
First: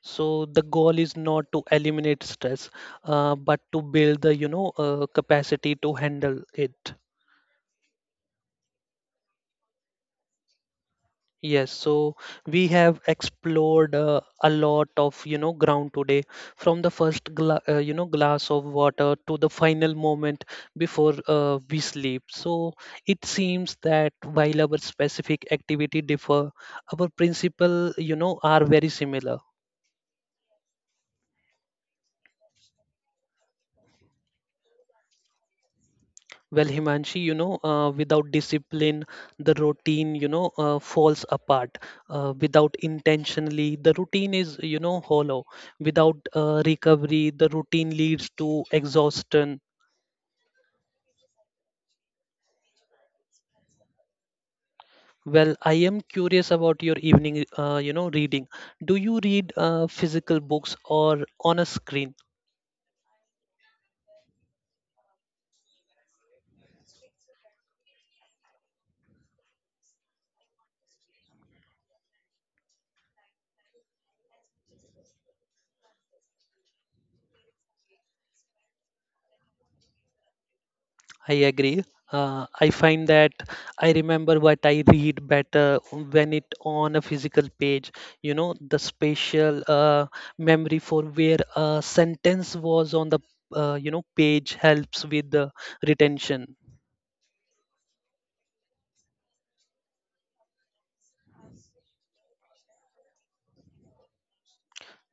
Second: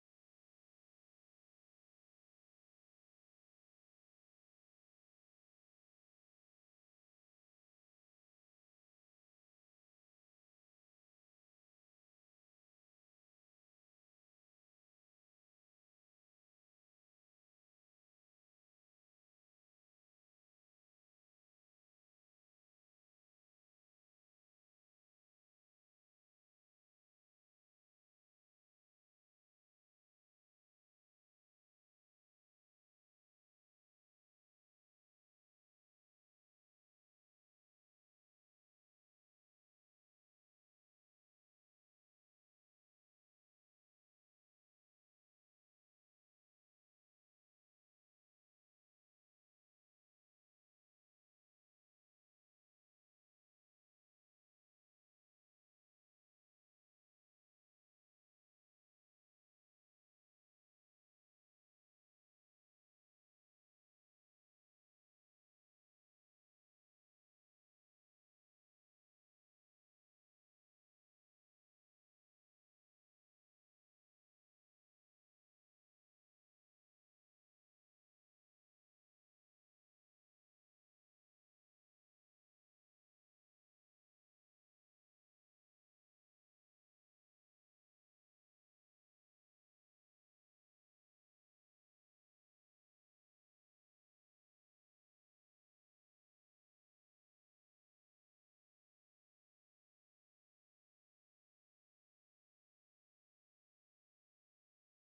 S2: So the goal is not to eliminate stress, but to build the, capacity to handle it. Yes, so we have explored a lot of ground today, from the first glass of water to the final moment before we sleep. So it seems that while our specific activity differ, our principle are very similar. Well, Himanshi, without discipline, the routine, falls apart. Without intentionally, the routine is, hollow. Without recovery, the routine leads to exhaustion. Well, I am curious about your evening, reading. Do you read physical books or on a screen? I agree. I find that I remember what I read better when it on a physical page. You know, the spatial memory for where a sentence was on the page helps with the retention.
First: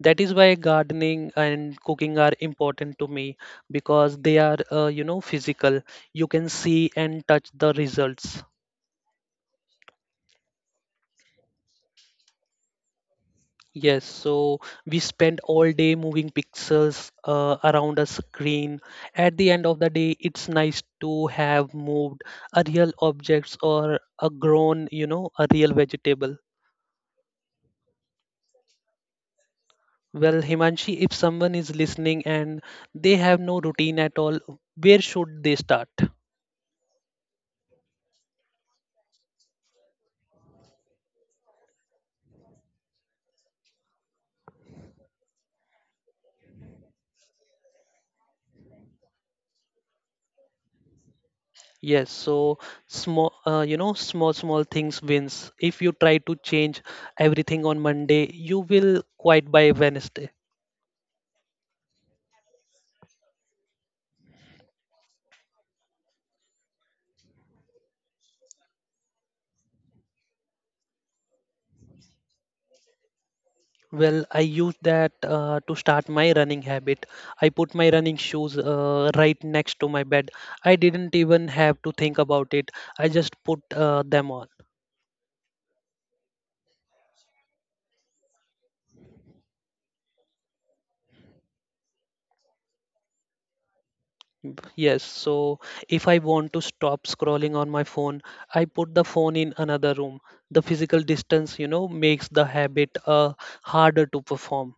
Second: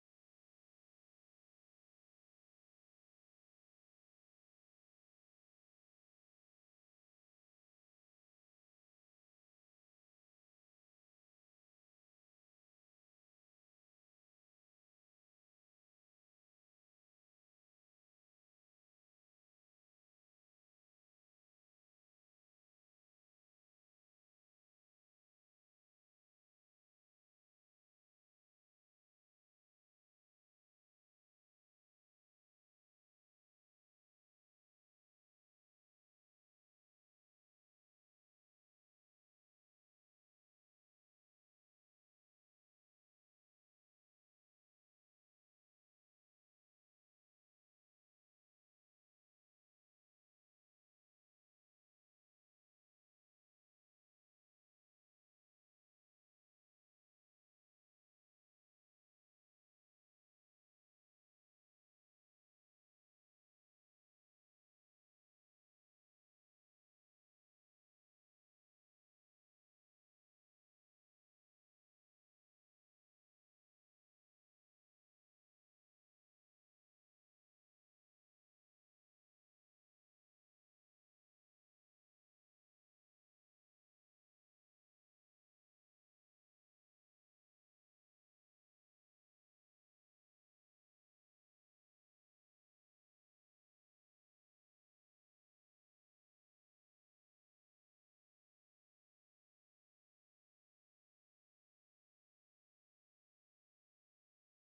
S2: That is why gardening and cooking are important to me because they are physical. You can see and touch the results. Yes, so we spend all day moving pixels around a screen. At the end of the day, it's nice to have moved a real objects or a grown, a real vegetable. Well, Himanshi, if someone is listening and they have no routine at all, where should they start? Yes, so small, small things wins. If you try to change everything on Monday, you will quite by Wednesday. Well, I use that to start my running habit. I put my running shoes right next to my bed. I didn't even have to think about it. I just put them on. Yes, so if I want to stop scrolling on my phone, I put the phone in another room. The physical distance, makes the habit harder to perform.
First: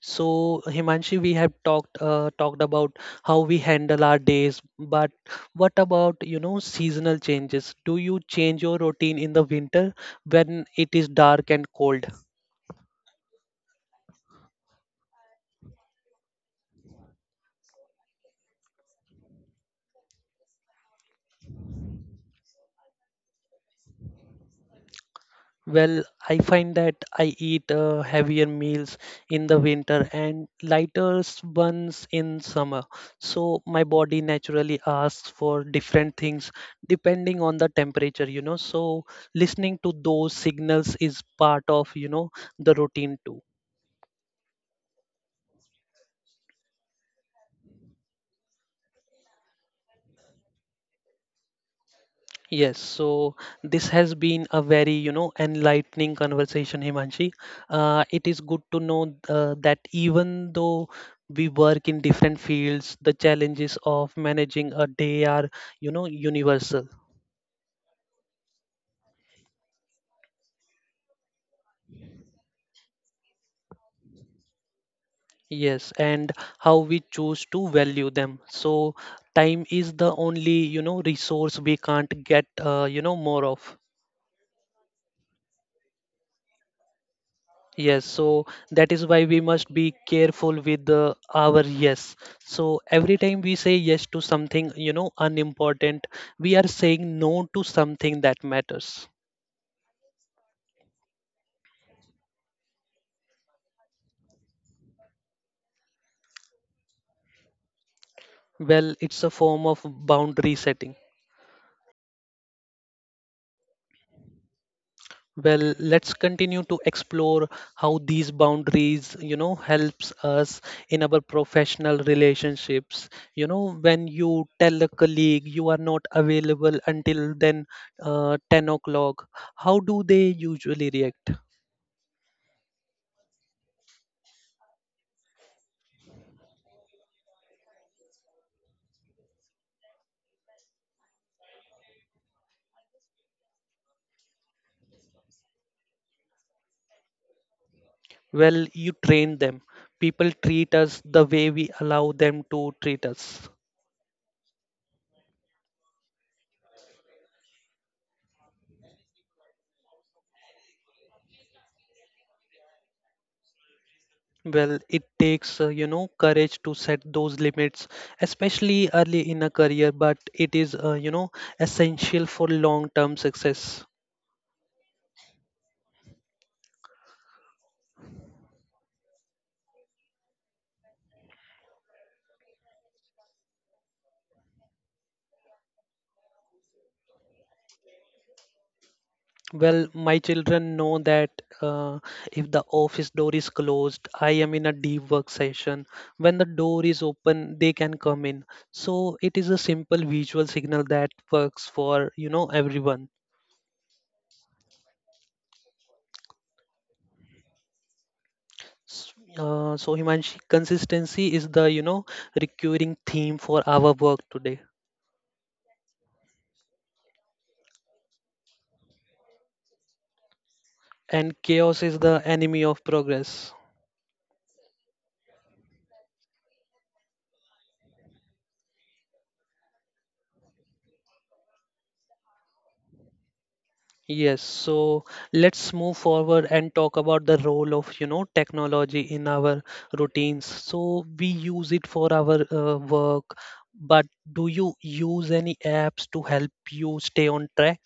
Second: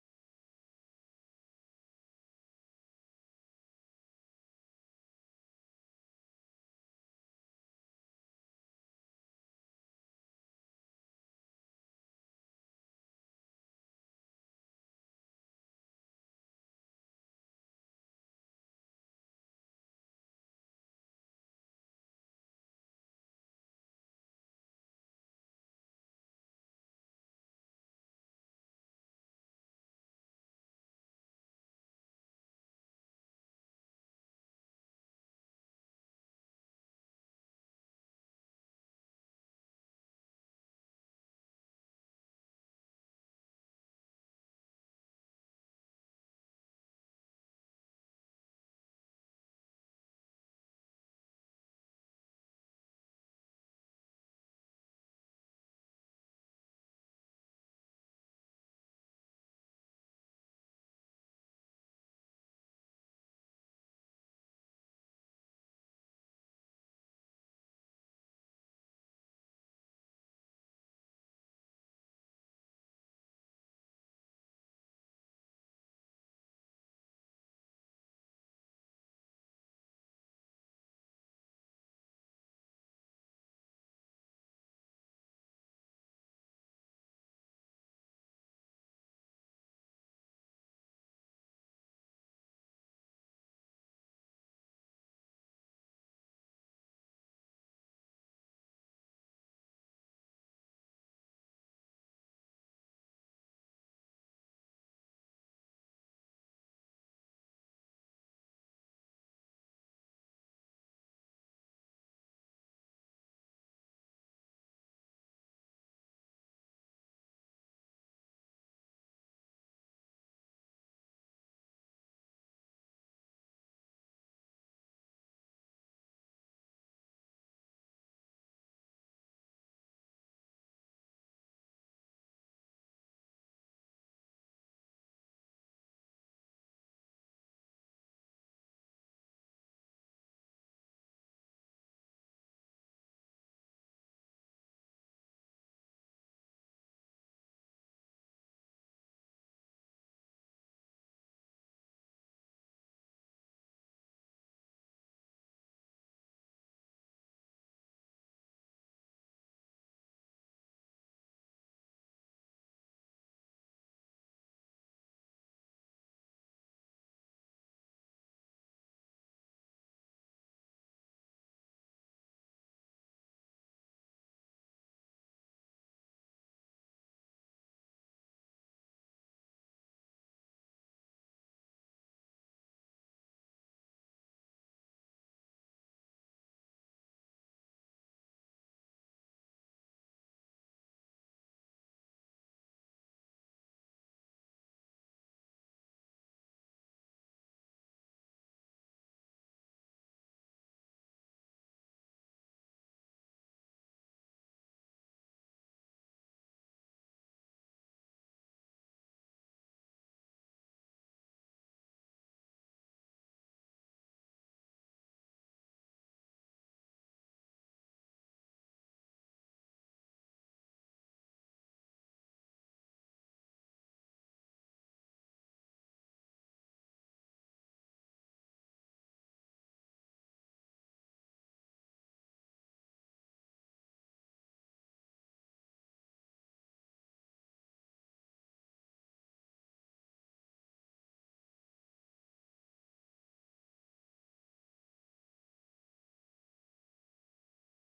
S2: So, Himanshi, we have talked about how we handle our days, but what about, seasonal changes? Do you change your routine in the winter when it is dark and cold? Well, I find that I eat heavier meals in the winter and lighter ones in summer. So my body naturally asks for different things depending on the temperature, So listening to those signals is part of, the routine too. Yes, so this has been a very, enlightening conversation, Himanshi. It is good to know that even though we work in different fields, the challenges of managing a day are, universal. Yes, and how we choose to value them. So time is the only, resource we can't get, more of. Yes, so that is why we must be careful with our yes. So every time we say yes to something, unimportant, we are saying no to something that matters. Well, it's a form of boundary setting. Well, let's continue to explore how these boundaries, helps us in our professional relationships. You know, when you tell a colleague you are not available until then, 10 o'clock, how do they usually react? Well, you train them. People treat us the way we allow them to treat us. Well, it takes, courage to set those limits, especially early in a career, but it is, essential for long-term success. Well, my children know that uh, if the office door is closed, I am in a deep work session. When the door is open, they can come in. So it is a simple visual signal that works for, everyone. So Himanshi, consistency is the, recurring theme for our work today. And chaos is the enemy of progress. Yes, so let's move forward and talk about the role of, technology in our routines. So we use it for our work, but do you use any apps to help you stay on track?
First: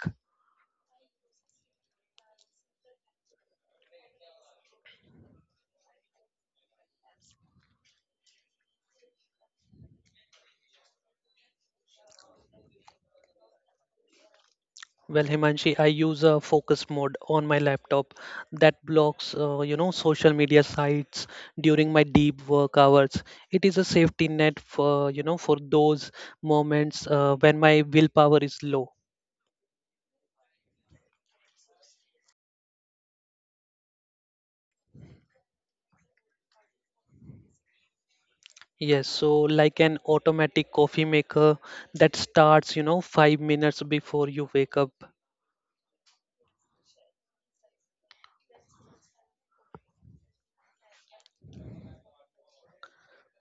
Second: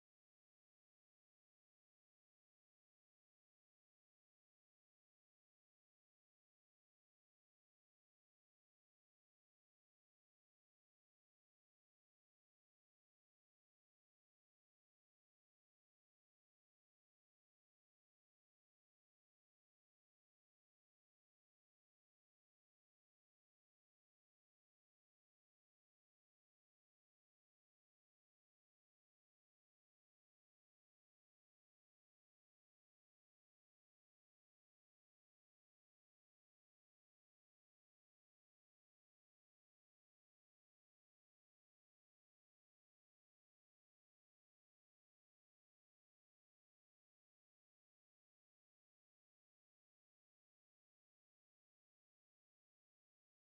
S2: Well, Himanshi, I use a focus mode on my laptop that blocks, social media sites during my deep work hours. It is a safety net for, for those moments when my willpower is low. Yes, so like an automatic coffee maker that starts, 5 minutes before you wake up.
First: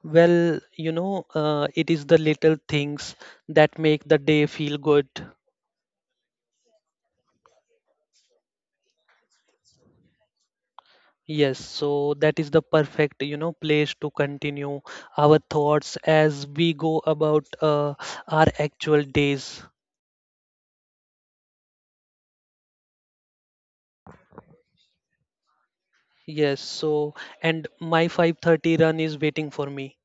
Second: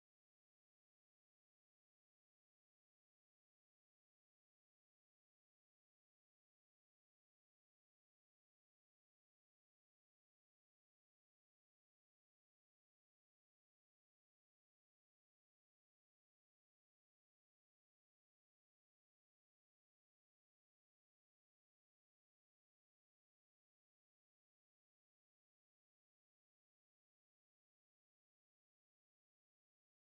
S2: Well, it is the little things that make the day feel good. Yes, so that is the perfect, place to continue our thoughts as we go about our actual days. Yes, so and my 5:30 run is waiting for me.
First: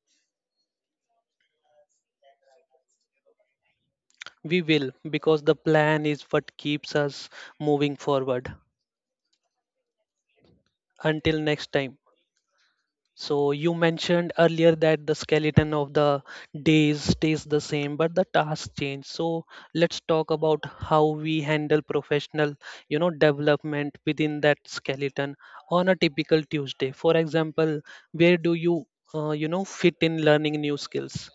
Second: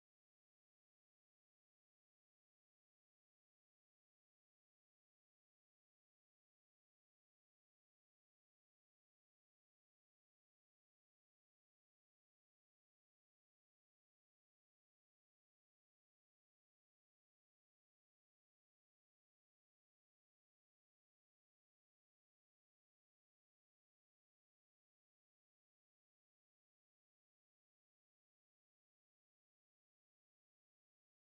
S2: We will because the plan is what keeps us moving forward. Until next time. So you mentioned earlier that the skeleton of the days stays the same, but the tasks change. So let's talk about how we handle professional, development within that skeleton on a typical Tuesday. For example, where do you, fit in learning new skills?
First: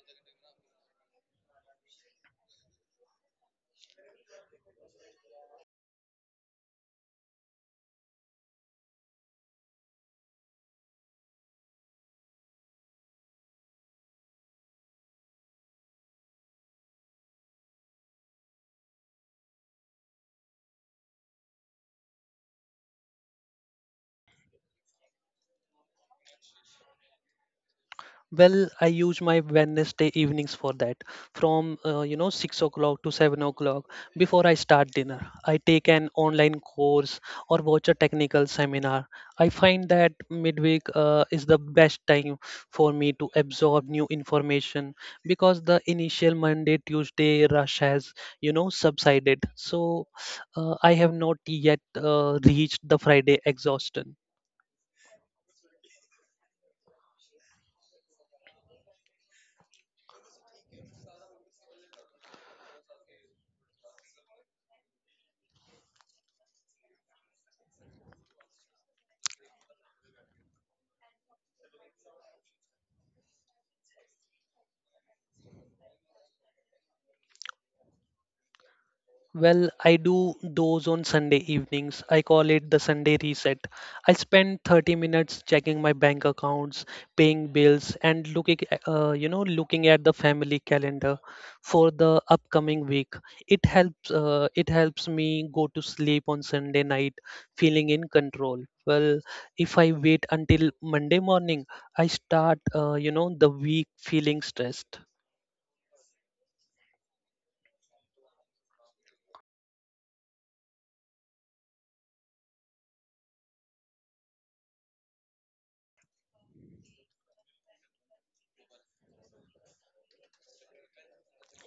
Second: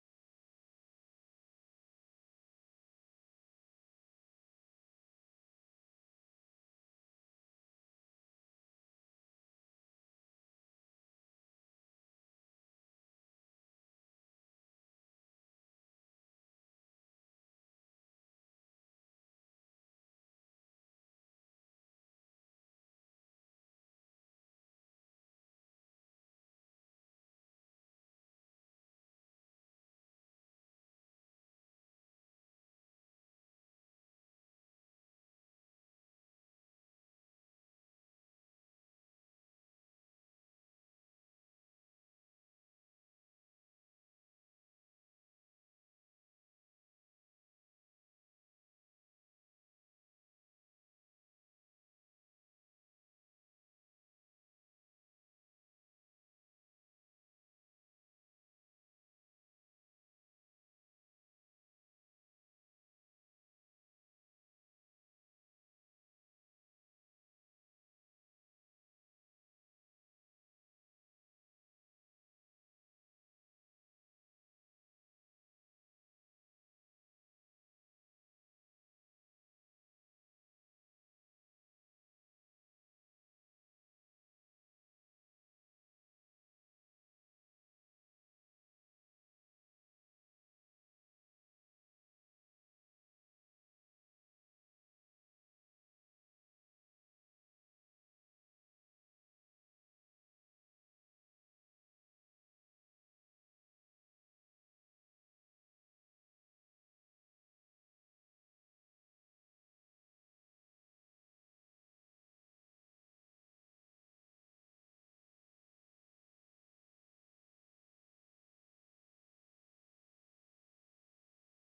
S2: Well, I use my Wednesday evenings for that. From 6 o'clock to 7 o'clock, before I start dinner, I take an online course or watch a technical seminar. I find that midweek is the best time for me to absorb new information because the initial Monday Tuesday rush has subsided. So I have not yet reached the Friday exhaustion. Well, I do those on Sunday evenings. I call it the Sunday reset. I spend 30 minutes checking my bank accounts, paying bills, and looking, looking at the family calendar for the upcoming week. It helps. It helps me go to sleep on Sunday night feeling in control. Well, if I wait until Monday morning, I start, the week feeling stressed.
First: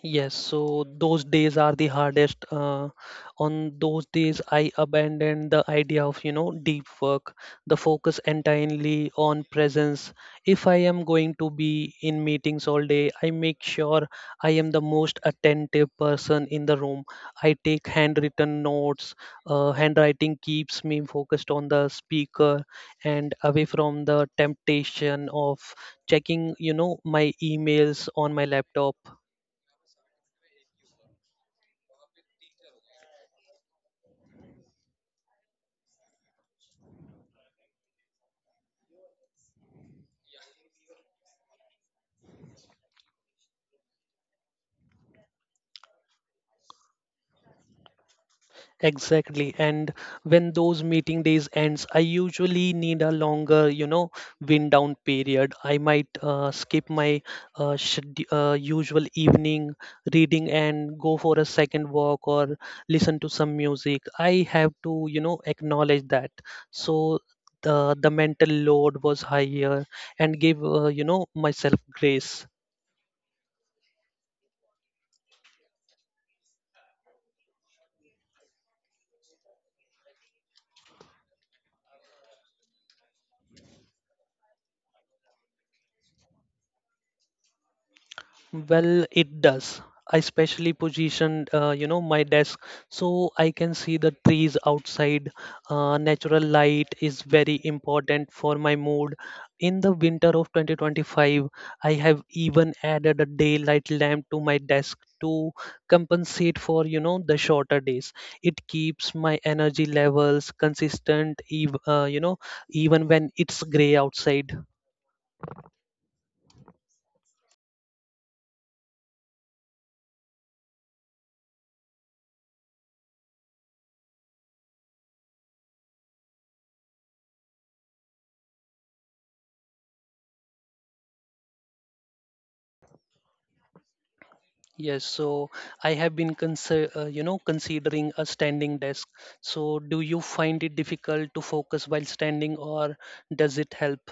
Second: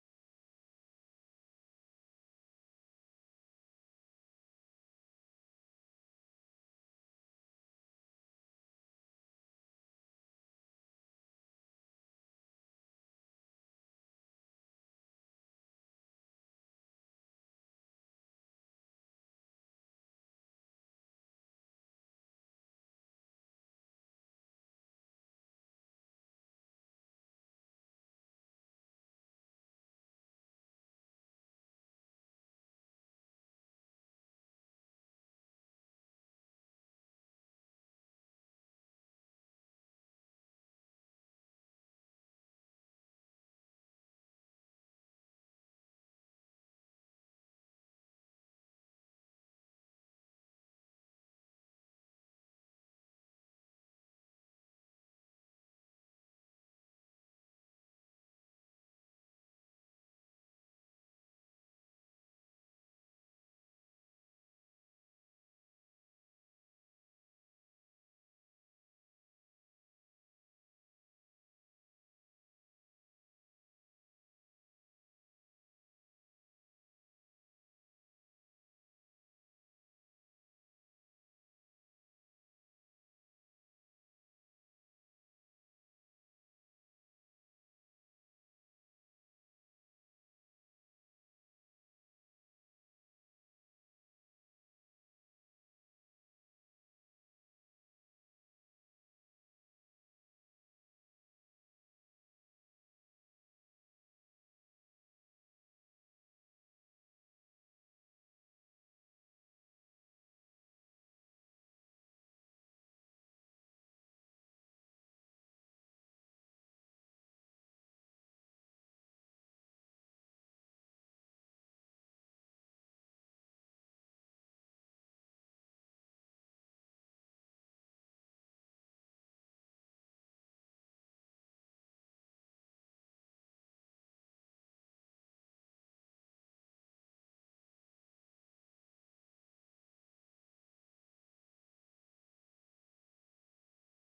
S2: Yes, so those days are the hardest. On those days, I abandoned the idea of, deep work, the focus entirely on presence. If I am going to be in meetings all day, I make sure I am the most attentive person in the room. I take handwritten notes. Handwriting keeps me focused on the speaker and away from the temptation of checking, my emails on my laptop. Exactly. And when those meeting days ends, I usually need a longer, wind down period. I might skip my usual evening reading and go for a second walk or listen to some music. I have to, acknowledge that. So the mental load was higher and give, myself grace. Well, it does. I specially positioned, my desk so I can see the trees outside. Natural light is very important for my mood. In the winter of 2025, I have even added a daylight lamp to my desk to compensate for, the shorter days. It keeps my energy levels consistent, even when it's gray outside. Yes, so I have been considering a standing desk. So do you find it difficult to focus while standing or does it help?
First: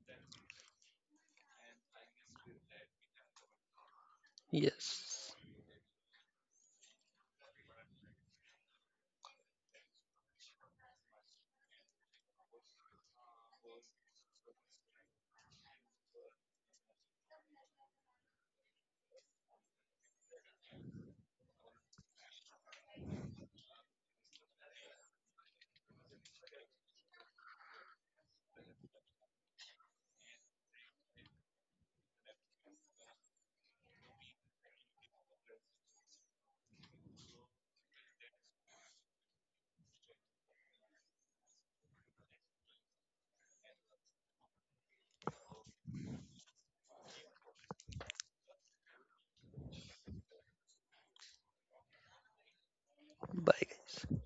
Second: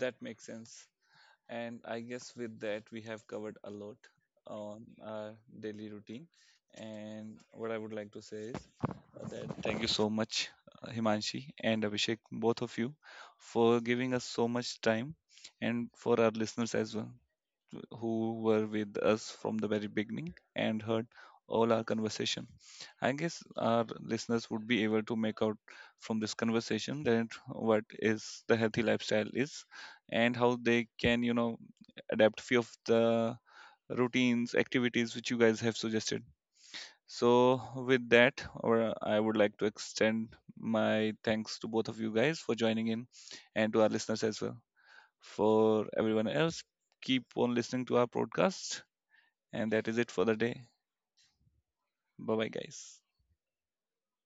S1: That makes sense. And I guess with that, we have covered a lot on our
S2: Yes.
S1: daily routine. And what I would like to say is uh, that thank you so much, Himanshi and Abhishek, both of you, for giving us so much time, and for our listeners as well, who were with us from the very beginning and heard all our conversation. I guess our listeners would be able to make out from this conversation that what is the healthy lifestyle is and how they can, adapt few of the routines, activities which you guys have suggested. So with that, or I would like to extend my thanks to both of you guys for joining in, and to our listeners as well. For everyone else, keep on listening to our podcast. And that is it for the day. Bye bye, guys.
S2: Bye, guys.